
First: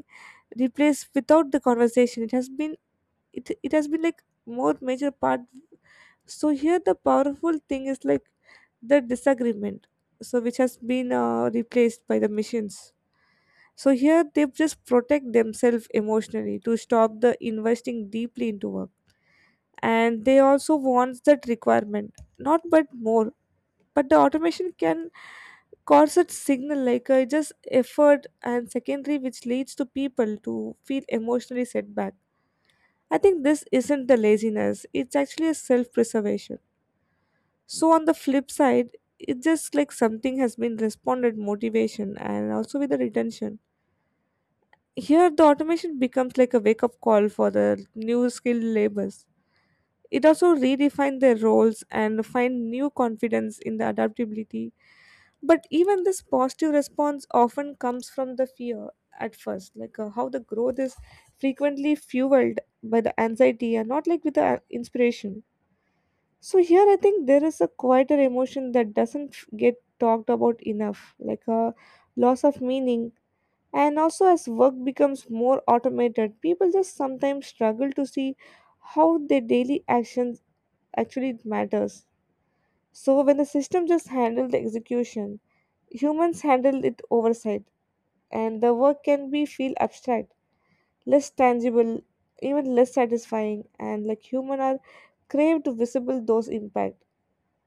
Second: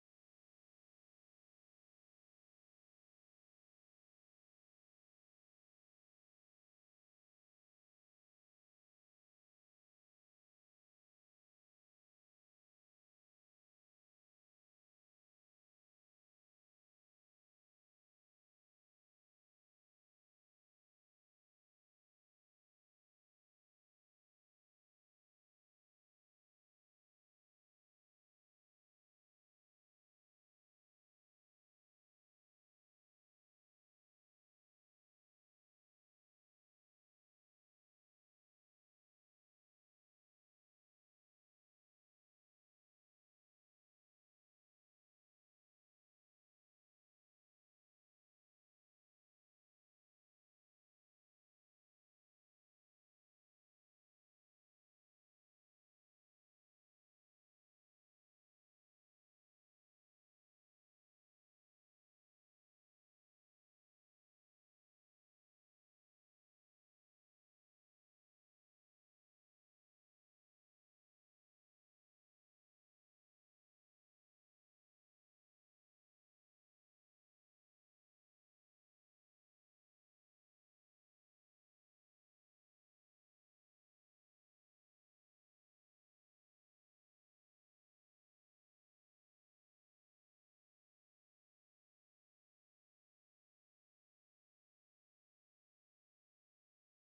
S2: replaced without the conversation. It has been it has been like more major part. So here the powerful thing is like the disagreement, so which has been replaced by the machines. So here they just protect themselves emotionally to stop the investing deeply into work, and they also want that requirement, not but more, but the automation can cause a signal like just effort and secondary, which leads to people to feel emotionally setback. I think this isn't the laziness, it's actually a self preservation. So on the flip side, it's just like something has been responded motivation and also with the retention. Here the automation becomes like a wake up call for the new skilled labors. It also redefine their roles and find new confidence in the adaptability. But even this positive response often comes from the fear at first, like how the growth is frequently fueled by the anxiety and not like with the inspiration. So here I think there is a quieter emotion that doesn't get talked about enough, like a loss of meaning. And also as work becomes more automated, people just sometimes struggle to see how their daily actions actually matters. So when the system just handles the execution, humans handle it oversight, and the work can be feel abstract, less tangible, even less satisfying, and like human are crave to visible those impact.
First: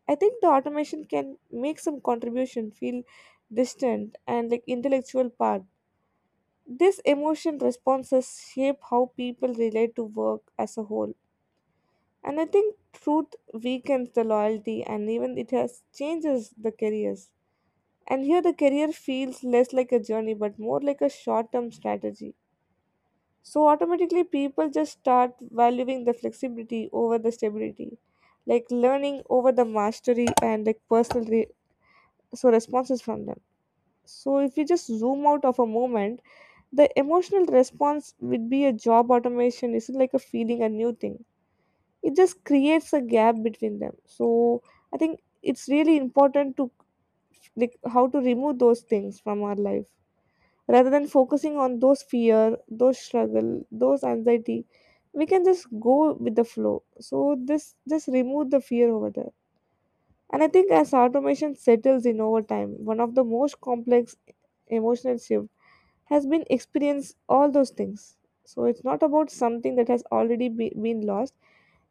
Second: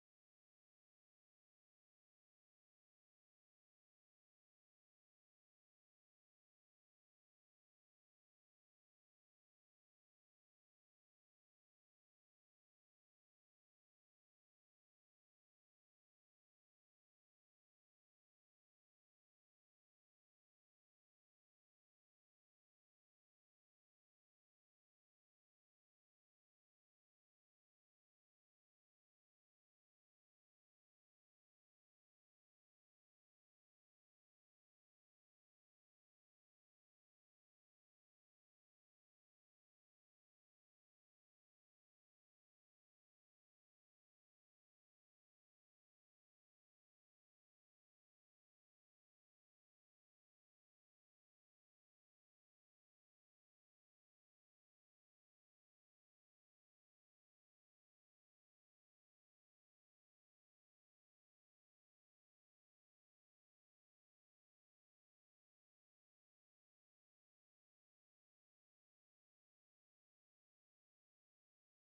S2: I think the automation can make some contribution feel distant and like intellectual part. This emotion responses shape how people relate to work as a whole. And I think truth weakens the loyalty and even it has changes the careers. And here the career feels less like a journey but more like a short term strategy. So automatically people just start valuing the flexibility over the stability, like learning over the mastery and like so responses from them. So if we just zoom out of a moment, the emotional response would be a job automation isn't like a feeling a new thing. It just creates a gap between them. So I think it's really important to like how to remove those things from our life, rather than focusing on those fear, those struggle, those anxiety. We can just go with the flow, so this just remove the fear over there. And I think as automation settles in over time, one of the most complex emotional shift has been experienced all those things. So it's not about something that has already been lost,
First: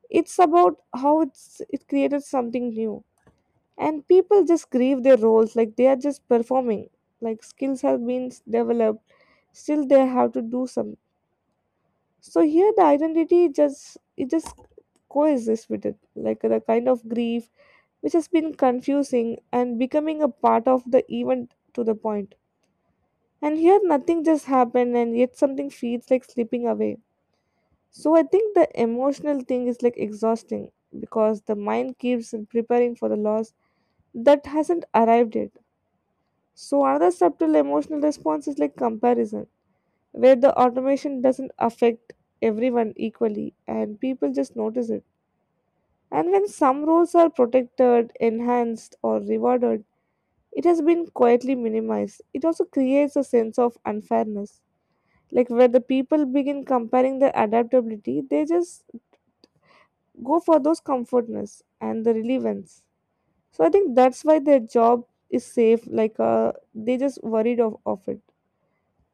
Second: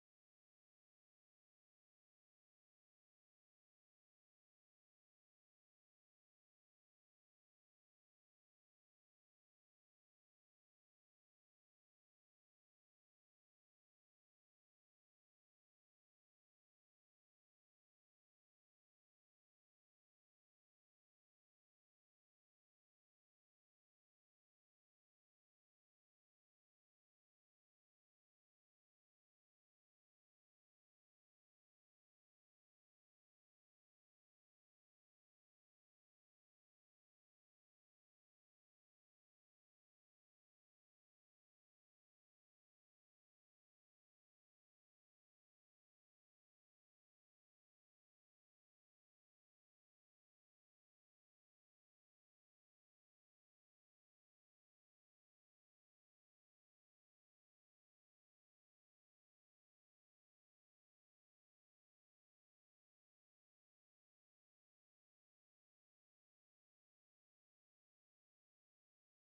S2: it's about how it created something new. And people just grieve their roles, like they are just performing, like skills have been developed, still they have to do some. So here the identity just it just coexists with it, like the kind of grief which has been confusing and becoming a part of the event to the point. And here nothing just happened and yet something feels like slipping away. So I think the emotional thing is like exhausting because the mind keeps preparing for the loss that hasn't arrived yet. So another subtle emotional response is like comparison, where the automation doesn't affect everyone equally and people just notice it. And when some roles are protected, enhanced, or rewarded, it has been quietly minimized. It also creates a sense of unfairness. Like where the people begin comparing their adaptability, they just go for those comfortness and the relevance. So I think that's why their job is safe, like they just worried of it.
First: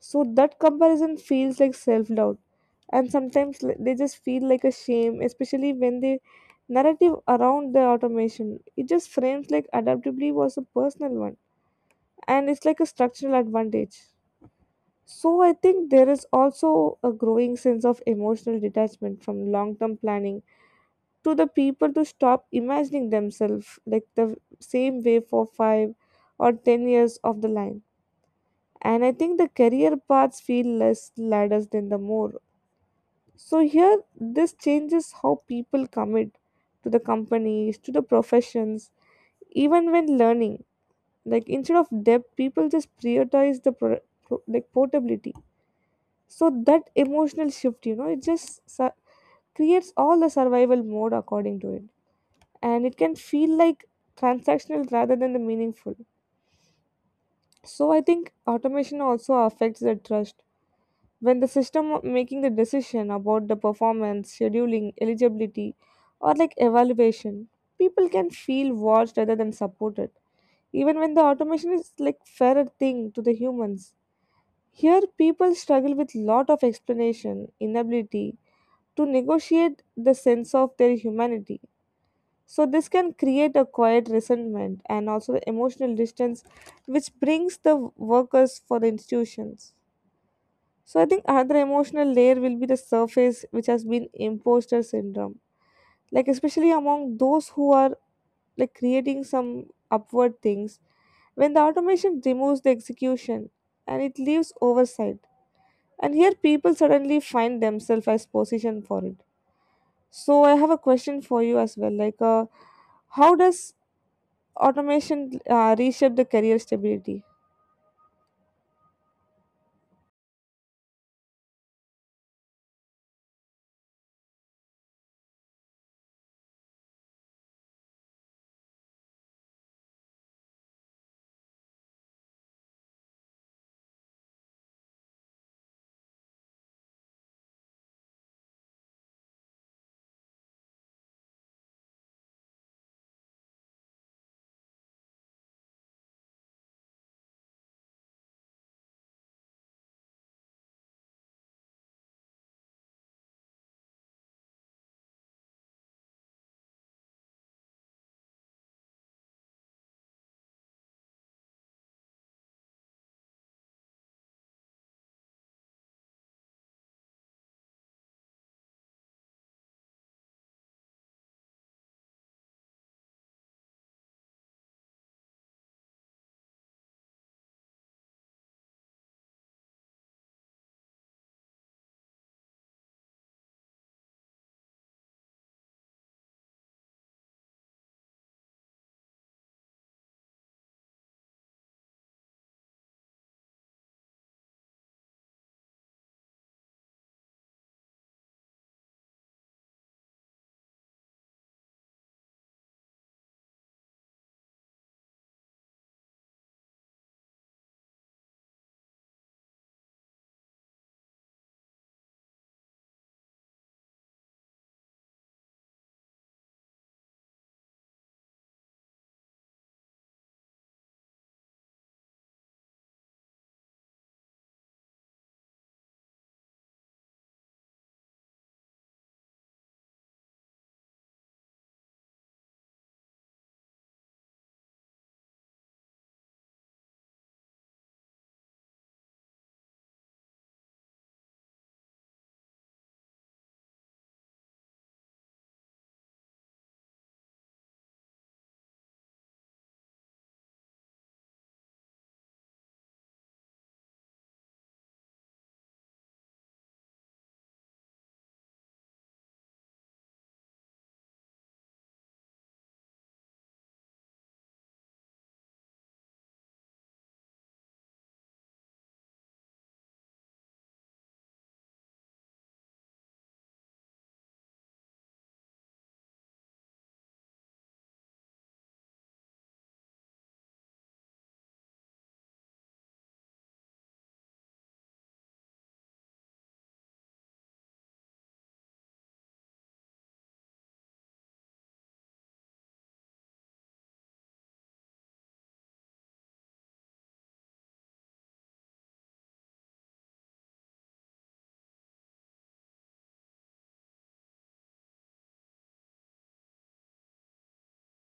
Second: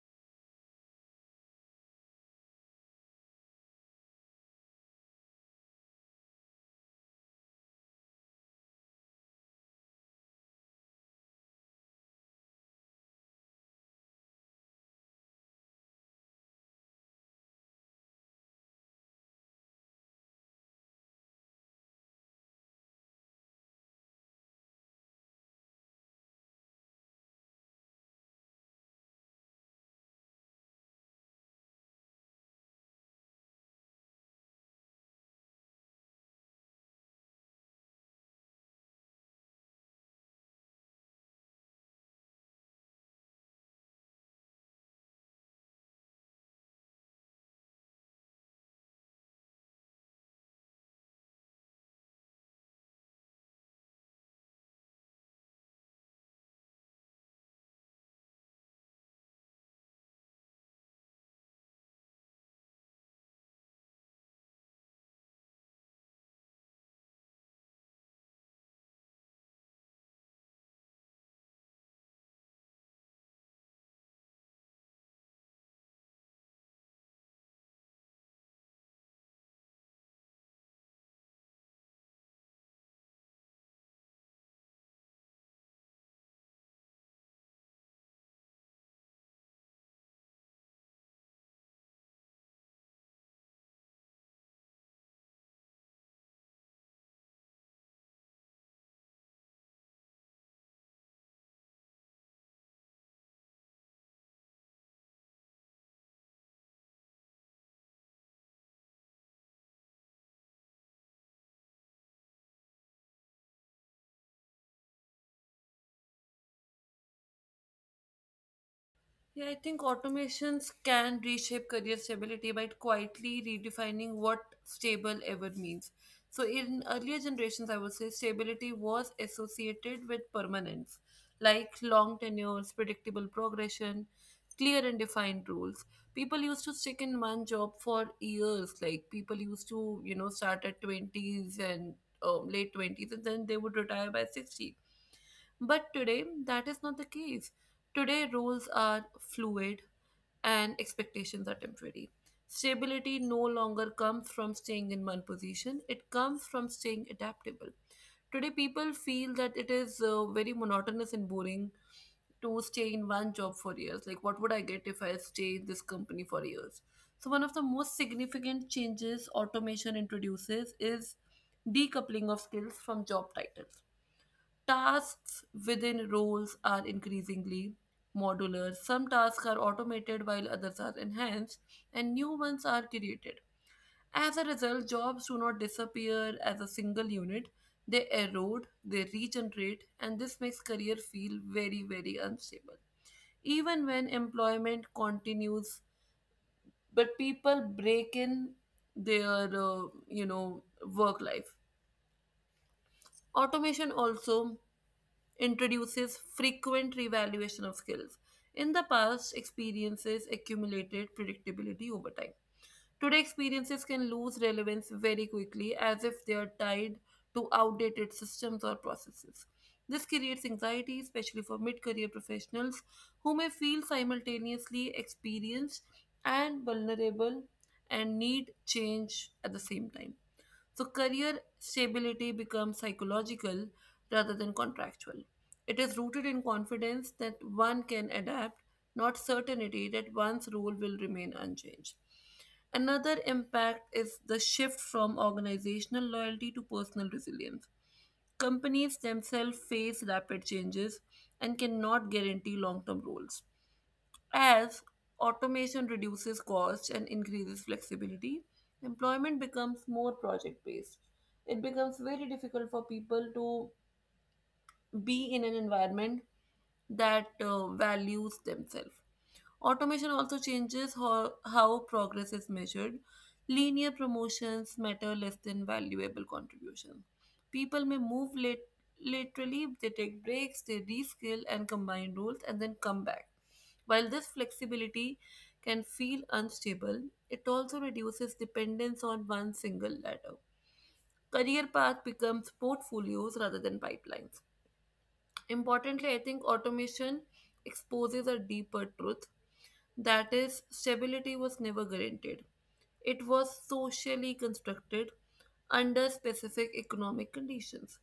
S2: So that comparison feels like self doubt, and sometimes they just feel like a shame, especially when the narrative around the automation it just frames like adaptability was a personal one, and it's like a structural advantage. So I think there is also a growing sense of emotional detachment from long-term planning to the people to stop imagining themselves like the same way for 5 or 10 years of the line. And I think the career paths feel less ladders than the more. So here, this changes how people commit to the companies, to the professions, even when learning. Like instead of depth, people just prioritize the like portability. So that emotional shift, you know, it just creates all the survival mode according to it, and it can feel like transactional rather than the meaningful. So I think automation also affects the trust when the system of making the decision about the performance scheduling eligibility or like evaluation, people can feel watched rather than supported, even when the automation is like fairer thing to the humans. Here people struggle with lot of explanation inability to negotiate the sense of their humanity. So this can create a quiet resentment and also the emotional distance which brings the workers for the institutions. So I think another emotional layer will be the surface which has been imposter syndrome. Like especially among those who are like creating some upward things when the automation removes the execution and it leaves oversight. And here people suddenly find themselves as position for it. So I have a question for you as well. Like how does automation reshape the career stability?
S1: Yeah, I think automations can reshape career stability by quietly redefining what stable ever means. So, in earlier generations, I would say stability was associated with permanence, like long tenures, predictable progression, clear and defined rules. People used to stick in one job for years, like people used to, start at 20s and late 20s, and then they would retire by 60. But today, that is not the case. Today, rules are fluid and expectations are temporary. Stability no longer comes from staying in one position, it comes from staying adaptable. Today, people feel that it is very monotonous and boring to stay in one job for years. Like, what would I get if I stay in this company for years? So, one of the most significant changes automation introduces is decoupling of skills from job titles. Tasks within roles are increasingly modular. Some tasks are automated while others are enhanced, and new ones are created. As a result, jobs do not disappear as a single unit. They erode, they regenerate, and this makes career feel very, very unstable. Even when employment continues, but people break in their, work life. Automation also introduces frequent revaluation of skills. In the past, experiences accumulated predictability over time. Today, experiences can lose relevance very quickly as if they are tied to outdated systems or processes. This creates anxiety, especially for mid career professionals who may feel simultaneously experienced and vulnerable and need change at the same time. So, career stability becomes psychological rather than contractual. It is rooted in confidence that one can adapt, not certainty that one's role will remain unchanged. Another impact is the shift from organizational loyalty to personal resilience. Companies themselves face rapid changes and cannot guarantee long term roles. As automation reduces costs and increases flexibility, employment becomes more project based. It becomes very difficult for people to be in an environment that values themselves. Automation also changes how progress is measured. Linear promotions matter less than valuable contributions. People may laterally, they take breaks, they reskill and combine roles and then come back. While this flexibility can feel unstable, it also reduces dependence on one single ladder. Career path becomes portfolios rather than pipelines. Importantly, I think automation exposes a deeper truth, that is, stability was never guaranteed. It was socially constructed under specific economic conditions.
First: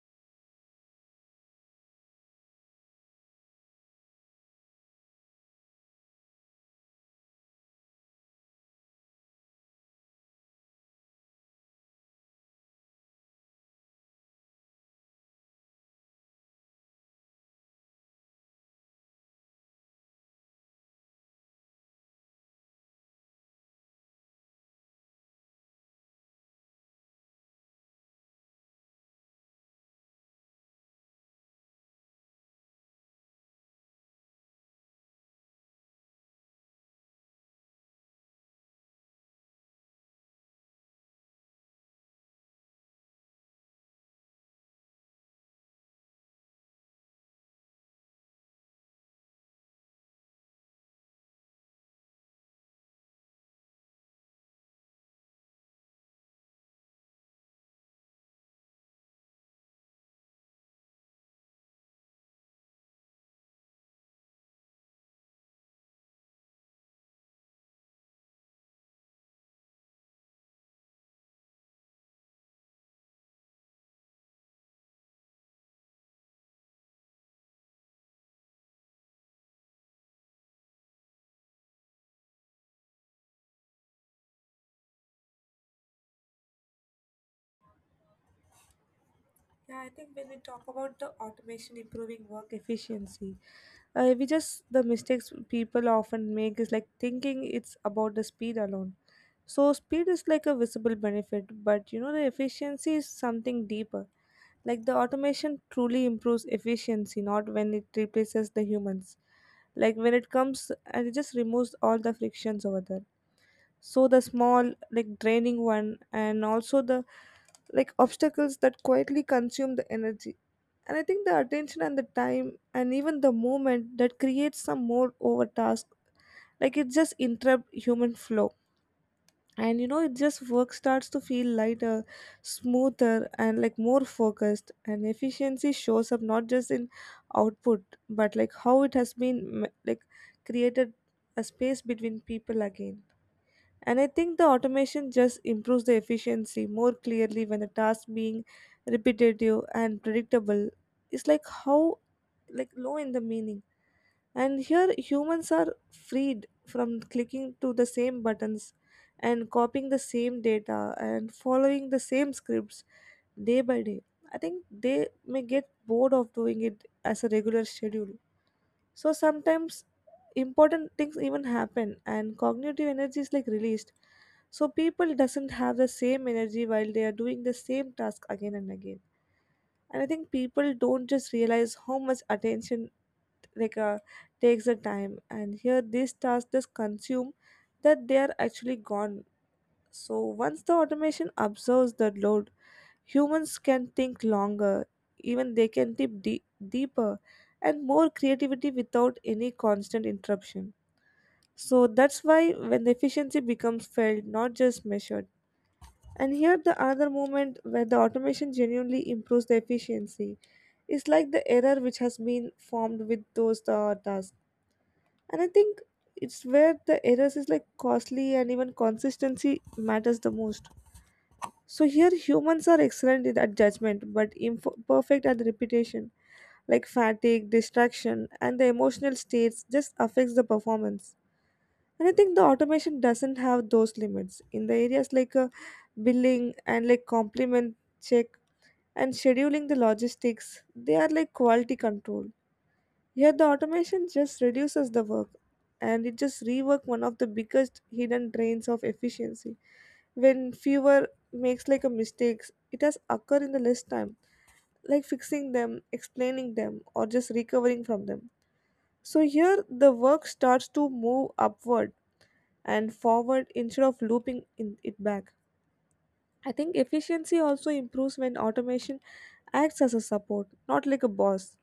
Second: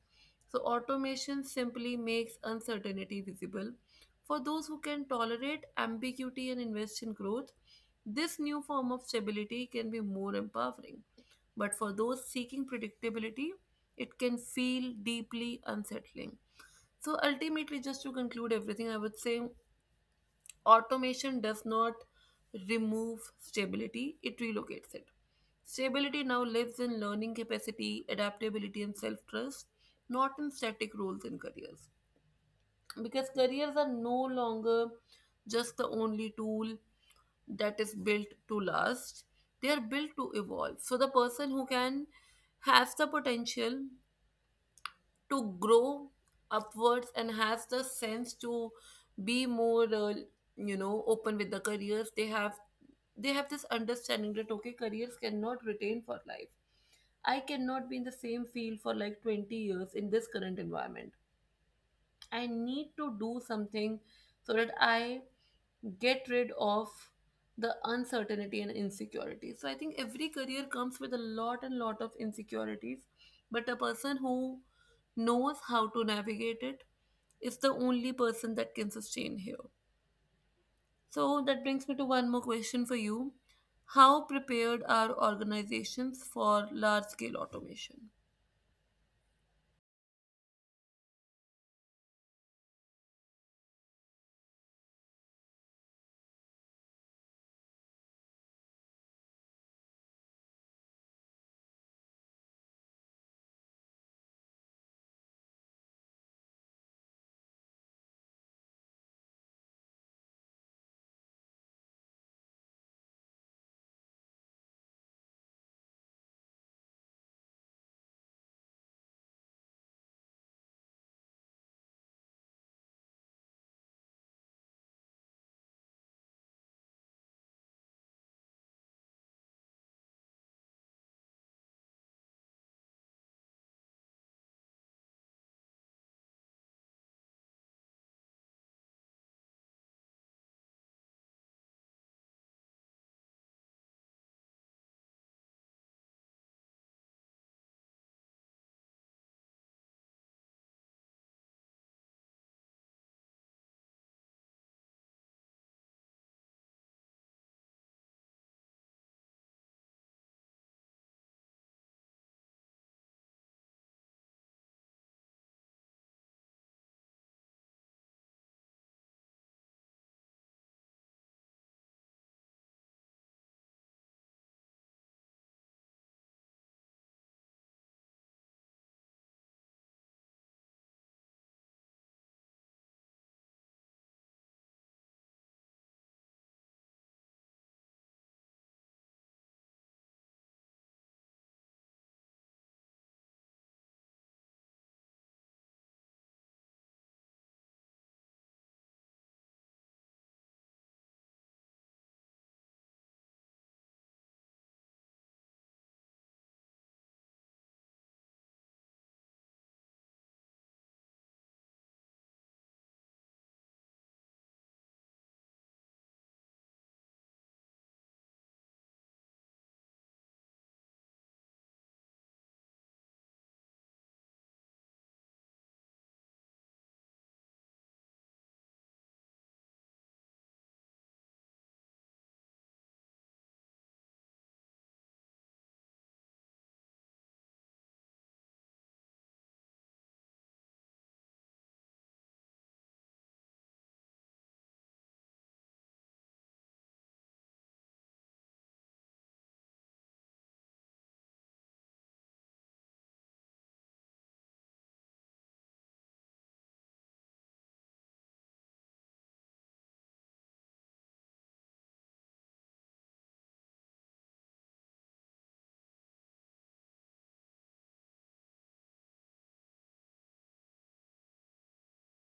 S1: So, automation simply makes uncertainty visible. For those who can tolerate ambiguity and invest in growth, this new form of stability can be more empowering. But for those seeking predictability, it can feel deeply unsettling. So ultimately, just to conclude everything, I would say automation does not remove stability, it relocates it. Stability now lives in learning capacity, adaptability, and self trust, not in static roles and careers. Because careers are no longer just the only tool that is built to last, they are built to evolve. So the person who can has the potential to grow upwards and has the sense to be more open with the careers they have, they have this understanding that, okay, careers cannot retain for life. I cannot be in the same field for like 20 years in this current environment. I need to do something so that I get rid of the uncertainty and insecurity. So I think every career comes with a lot and lot of insecurities, but a person who knows how to navigate it is the only person that can sustain here. So that brings me to one more question for you. How prepared are organizations for large scale automation?
S2: Yeah, I think when we talk about the automation improving work efficiency, we just the mistakes people often make is like thinking it's about the speed alone. So speed is like a visible benefit, but you know the efficiency is something deeper. Like the automation truly improves efficiency, not when it replaces the humans. Like when it comes and it just removes all the frictions over there, so the small like draining one and also the like obstacles that quietly consume the energy. And I think the attention and the time and even the movement that creates some more over task, like it just interrupt human flow, and you know it just work starts to feel lighter, smoother, and like more focused. And efficiency shows up not just in output, but like how it has been like created a space between people again. And I think the automation just improves the efficiency more clearly when the task being repetitive and predictable is like how like low in the meaning. And here humans are freed from clicking to the same buttons and copying the same data and following the same scripts day by day. I think they may get bored of doing it as a regular schedule. So sometimes important things even happen and cognitive energy is like released. So people doesn't have the same energy while they are doing the same task again and again. And I think people don't just realize how much attention like uh, takes the time and here these tasks just consume that they are actually gone. So once the automation absorbs the load, humans can think longer, even they can think deep, deeper and more creativity without any constant interruption. So that's why when the efficiency becomes felt, not just measured. And here the another moment where the automation genuinely improves the efficiency is like the error which has been formed with those tasks. And I think it's where the errors is like costly and even consistency matters the most. So here humans are excellent at judgment but imperfect at repetition. Like fatigue, distraction, and the emotional states just affects the performance. And I think the automation doesn't have those limits in the areas like billing and like complement check and scheduling the logistics. They are like quality control. Here the automation just reduces the work and it just rework one of the biggest hidden drains of efficiency when fewer makes like a mistakes it has occurred in the less time, like fixing them, explaining them, or just recovering from them. So here the work starts to move upward and forward instead of looping in it back. I think efficiency also improves when automation acts as a support, not like a boss.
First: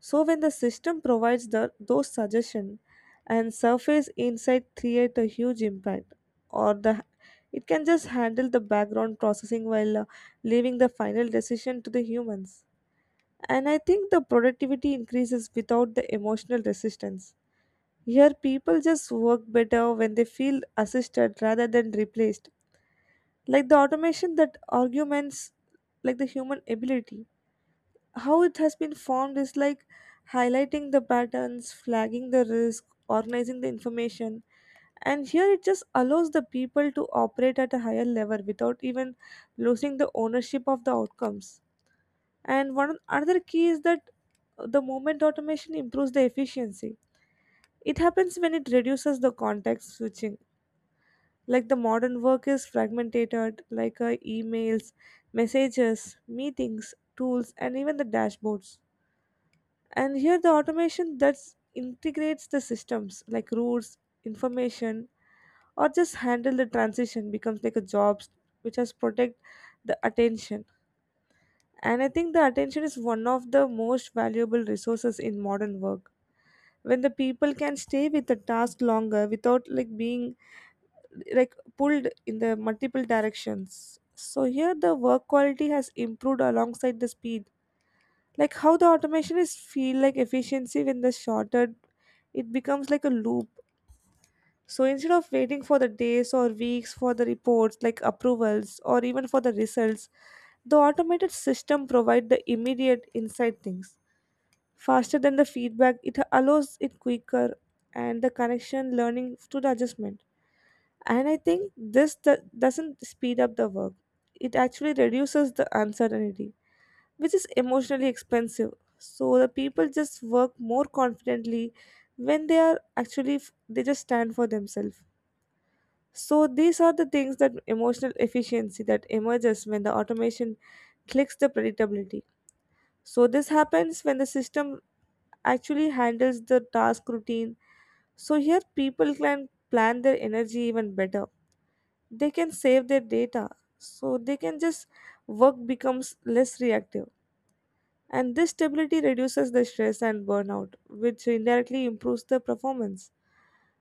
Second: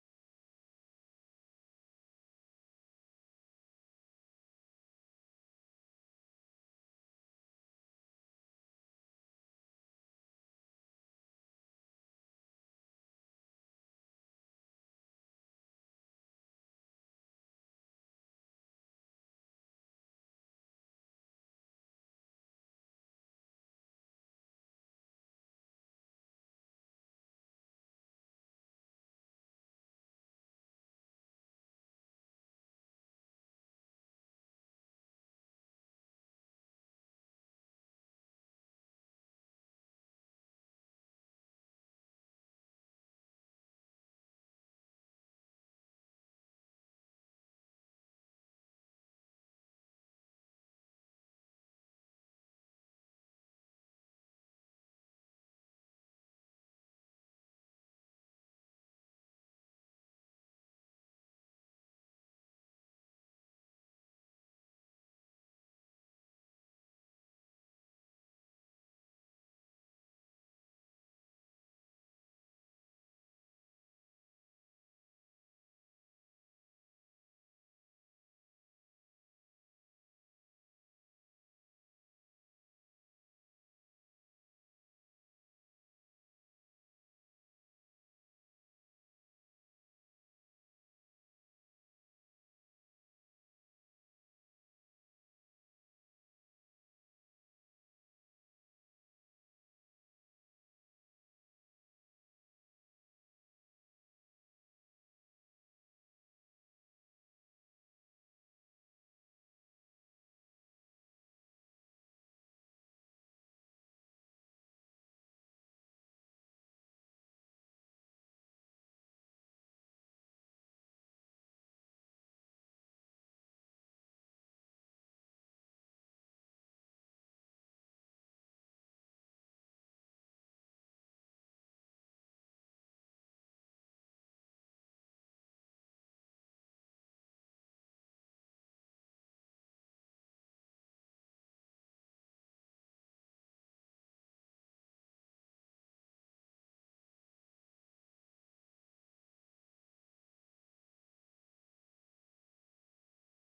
S2: So when the system provides the, those suggestions and surface insight create a huge impact or the it can just handle the background processing while leaving the final decision to the humans. And I think the productivity increases without the emotional resistance. Here people just work better when they feel assisted rather than replaced. Like the automation that arguments like the human ability, how it has been formed is like highlighting the patterns, flagging the risk, organizing the information. And here it just allows the people to operate at a higher level without even losing the ownership of the outcomes. And one another key is that the moment automation improves the efficiency. It happens when it reduces the context switching. Like the modern work is fragmented, like emails, messages, meetings, tools, and even the dashboards. And here the automation that integrates the systems like routes information or just handle the transition becomes like a job, which has protect the attention. And I think the attention is one of the most valuable resources in modern work when the people can stay with the task longer without like being like pulled in the multiple directions. So here the work quality has improved alongside the speed, like how the automation is feel like efficiency when the shorter it becomes like a loop. So instead of waiting for the days or weeks for the reports like approvals or even for the results, the automated system provide the immediate inside things faster than the feedback it allows it quicker and the connection learning to the adjustment. And I think this doesn't speed up the work, it actually reduces the uncertainty, which is emotionally expensive. So the people just work more confidently when they are actually they just stand for themselves. So these are the things that emotional efficiency that emerges when the automation clicks the predictability. So this happens when the system actually handles the task routine. So here people can plan their energy even better. They can save their data. So they can just work becomes less reactive. And this stability reduces the stress and burnout, which indirectly improves the performance.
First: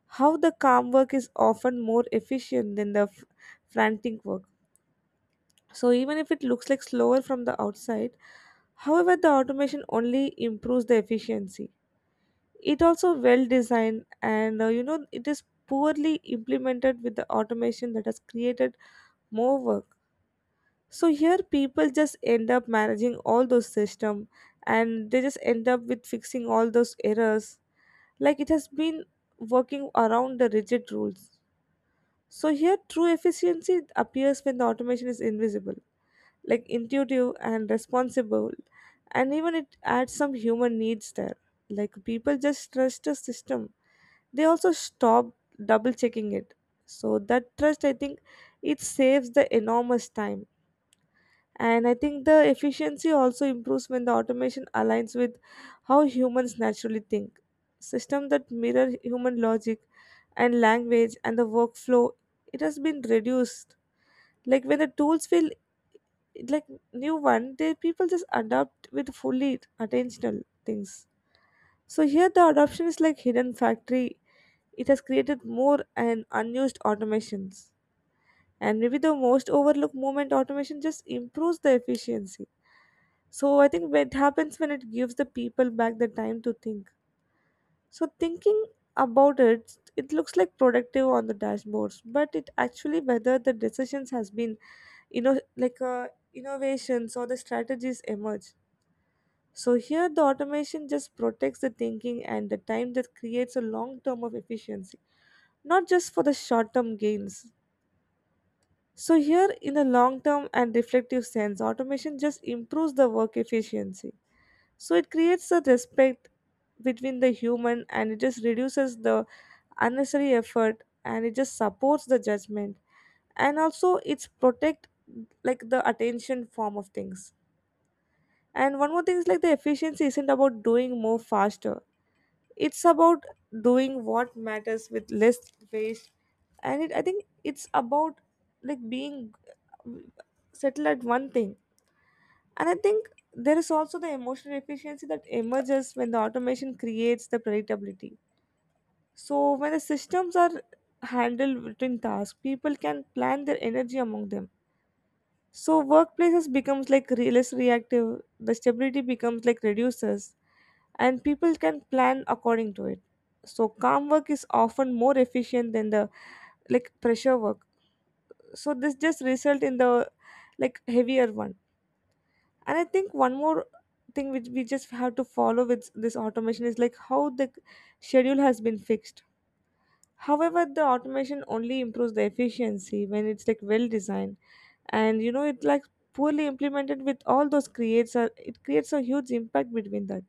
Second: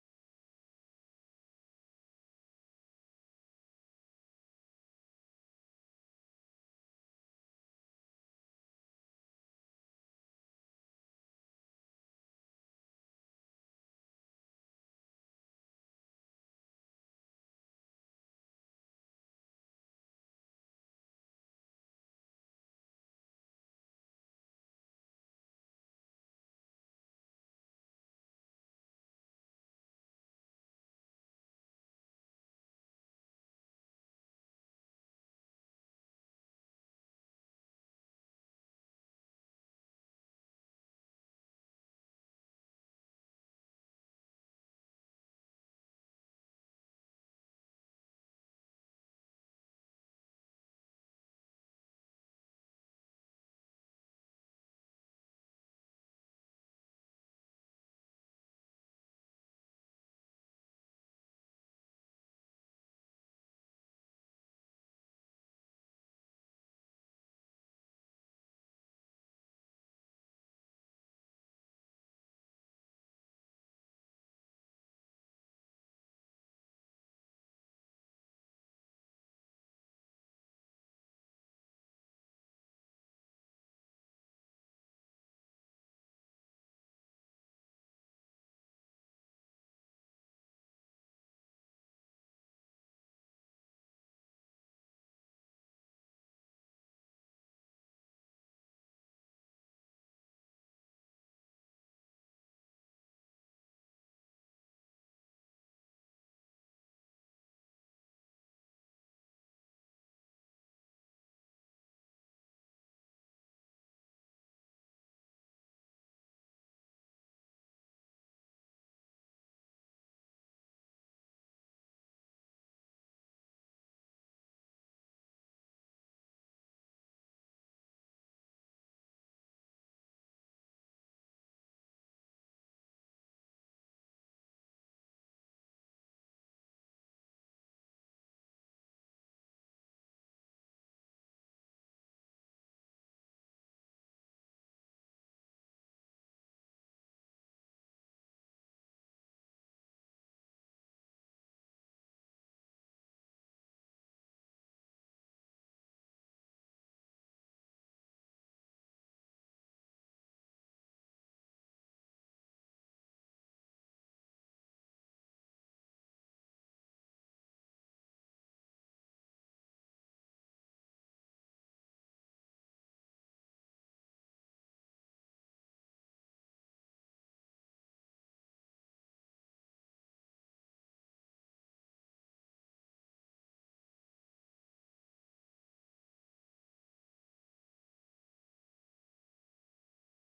S2: How the calm work is often more efficient than the frantic work. So, even if it looks like slower from the outside, however, the automation only improves the efficiency. It also well designed and it is poorly implemented with the automation that has created more work. So here people just end up managing all those system and they just end up with fixing all those errors, like it has been working around the rigid rules. So here true efficiency appears when the automation is invisible, like intuitive and responsible and even it adds some human needs there. Like people just trust the system. They also stop double checking it. So that trust, I think, it saves the enormous time. And I think the efficiency also improves when the automation aligns with how humans naturally think, system that mirror human logic and language and the workflow it has been reduced. Like when the tools feel like new one they people just adopt with fully attentional things. So here the adoption is like hidden factory, it has created more and unused automations. And maybe the most overlooked moment automation just improves the efficiency. So I think it happens when it gives the people back the time to think. So thinking about it, it looks like productive on the dashboards, but it actually whether the decisions has been you know like uh, innovations or the strategies emerge. So here the automation just protects the thinking and the time that creates a long term of efficiency, not just for the short term gains. So, here in a long term and reflective sense, automation just improves the work efficiency. So it creates a respect between the human and it just reduces the unnecessary effort and it just supports the judgment and also it's protect like the attention form of things. And one more thing is like the efficiency isn't about doing more faster. It's about doing what matters with less waste. And it, I think it's about like being settled at one thing. And I think there is also the emotional efficiency that emerges when the automation creates the predictability. So, when the systems are handled between tasks, people can plan their energy among them. So, workplaces becomes like less reactive, the stability becomes like reduces, and people can plan according to it. So, calm work is often more efficient than the like pressure work. So, this just result in the like heavier one. And I think one more thing which we just have to follow with this automation is like how the schedule has been fixed. However, the automation only improves the efficiency when it's like well designed, and it like poorly implemented with all those creates a it creates a huge impact between that.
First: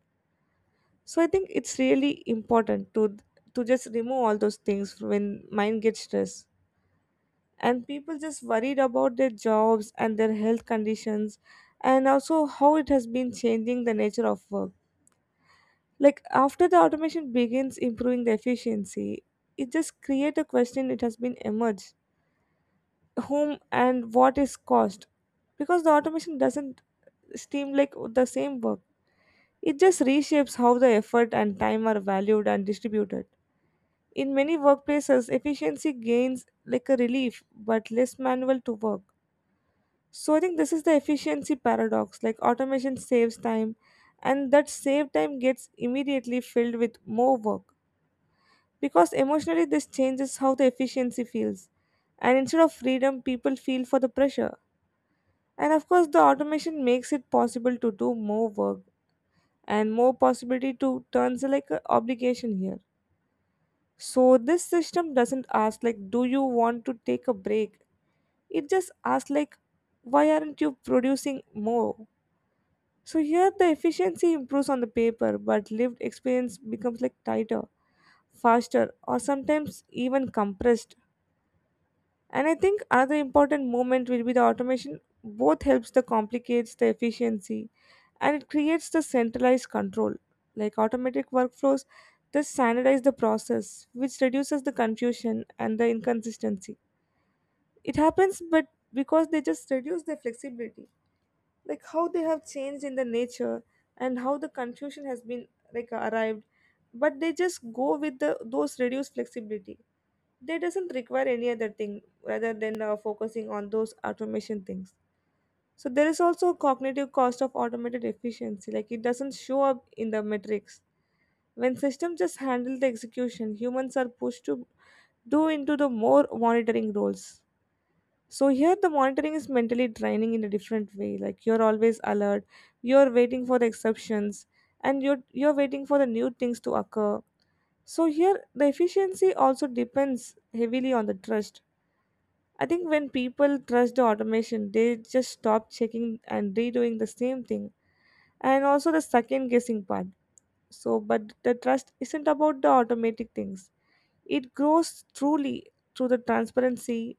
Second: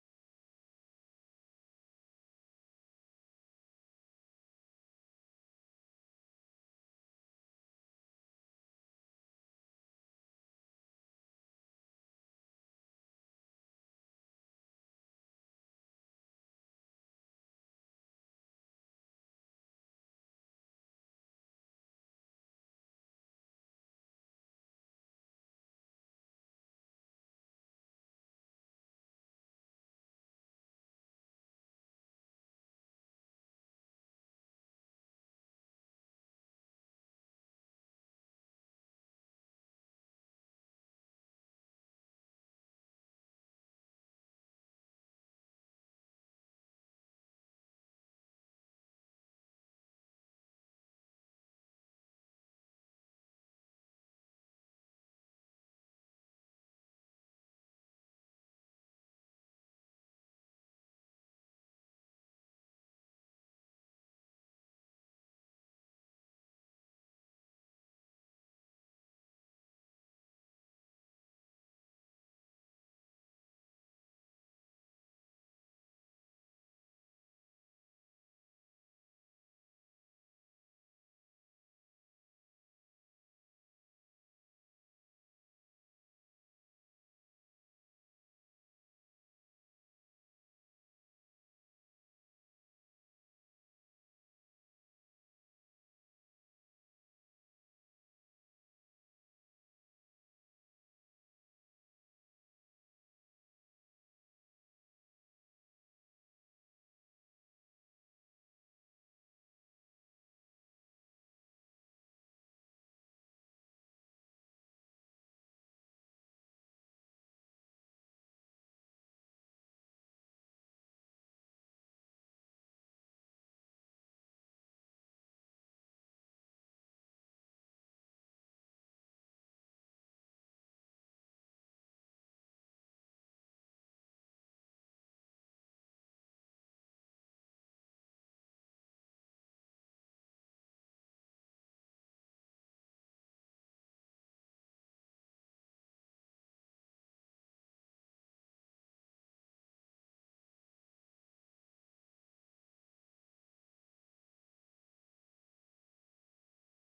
S2: So I think it's really important to just remove all those things when mind gets stressed and people just worried about their jobs and their health conditions and also how it has been changing the nature of work. Like after the automation begins improving the efficiency, it just create a question it has been emerged, whom and what is cost. Because the automation doesn't seem like the same work, it just reshapes how the effort and time are valued and distributed in many workplaces efficiency gains like a relief but less manual to work. So I think this is the efficiency paradox. Like automation saves time, and that saved time gets immediately filled with more work. Because emotionally, this changes how the efficiency feels. And instead of freedom, people feel for the pressure. And of course, the automation makes it possible to do more work and more possibility to turns like an obligation here. So this system doesn't ask like, do you want to take a break? It just asks like, why aren't you producing more? So here the efficiency improves on the paper, but lived experience becomes like tighter, faster, or sometimes even compressed. And I think another important moment will be the automation. Both helps the complicates the efficiency and it creates the centralized control. Like automatic workflows, this standardize the process, which reduces the confusion and the inconsistency. It happens but because they just reduce the flexibility. Like how they have changed in the nature and how the confusion has been like arrived, but they just go with the those reduced flexibility. They doesn't require any other thing rather than focusing on those automation things. So there is also a cognitive cost of automated efficiency, like it doesn't show up in the metrics when systems just handle the execution, humans are pushed to do into the more monitoring roles. So here the monitoring is mentally draining in a different way. Like you're always alert, you're waiting for the exceptions, and you're waiting for the new things to occur. So here the efficiency also depends heavily on the trust. I think when people trust the automation, they just stop checking and redoing the same thing. And also the second guessing part. So but the trust isn't about the automatic things, it grows truly through the transparency,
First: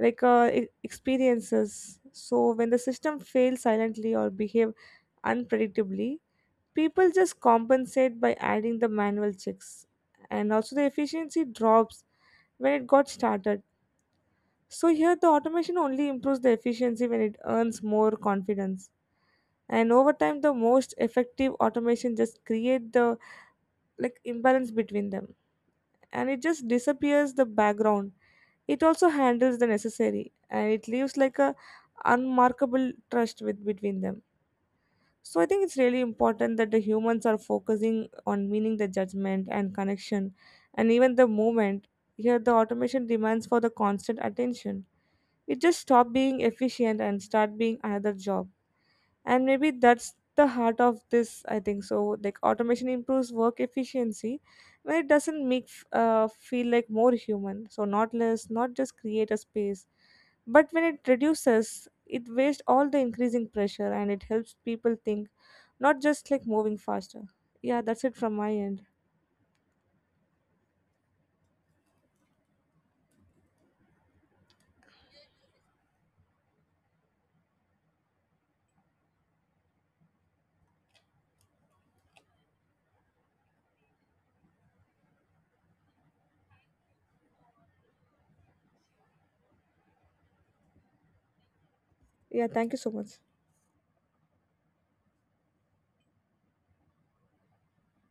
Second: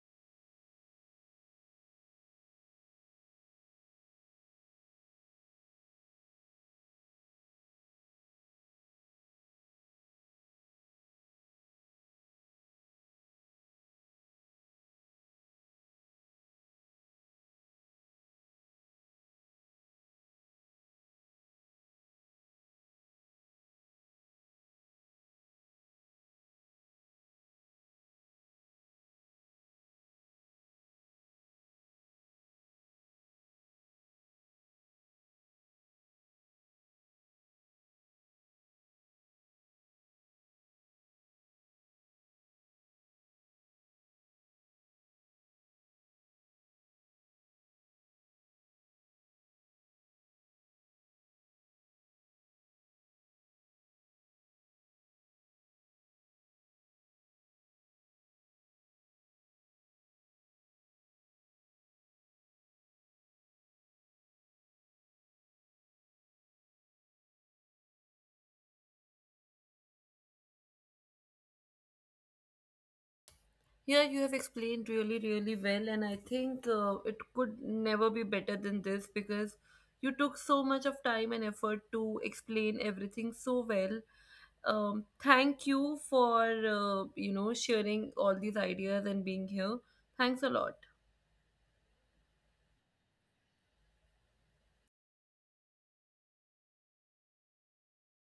S2: like experiences. So when the system fails silently or behave unpredictably, people just compensate by adding the manual checks, and also the efficiency drops when it got started. So here the automation only improves the efficiency when it earns more confidence. And over time the most effective automation just create the like imbalance between them, and it just disappears the background. It also handles the necessary and it leaves like a unmarkable trust with between them. So I think it's really important that the humans are focusing on meaning the judgment and connection and even the movement. Here the automation demands for the constant attention. It just stop being efficient and start being another job. And maybe that's the heart of this, I think. So like automation improves work efficiency when it doesn't make feel like more human. So not less, not just create a space, but when it reduces, it wastes all the increasing pressure and it helps people think, not just like moving faster. Yeah, that's it from my end.
S1: Yeah, you have explained really, really well, and I think it could never be better than this because you took so much of time and effort to explain everything so well. Thank you for sharing all these ideas and being here. Thanks a lot.
S2: Yeah, thank you so much.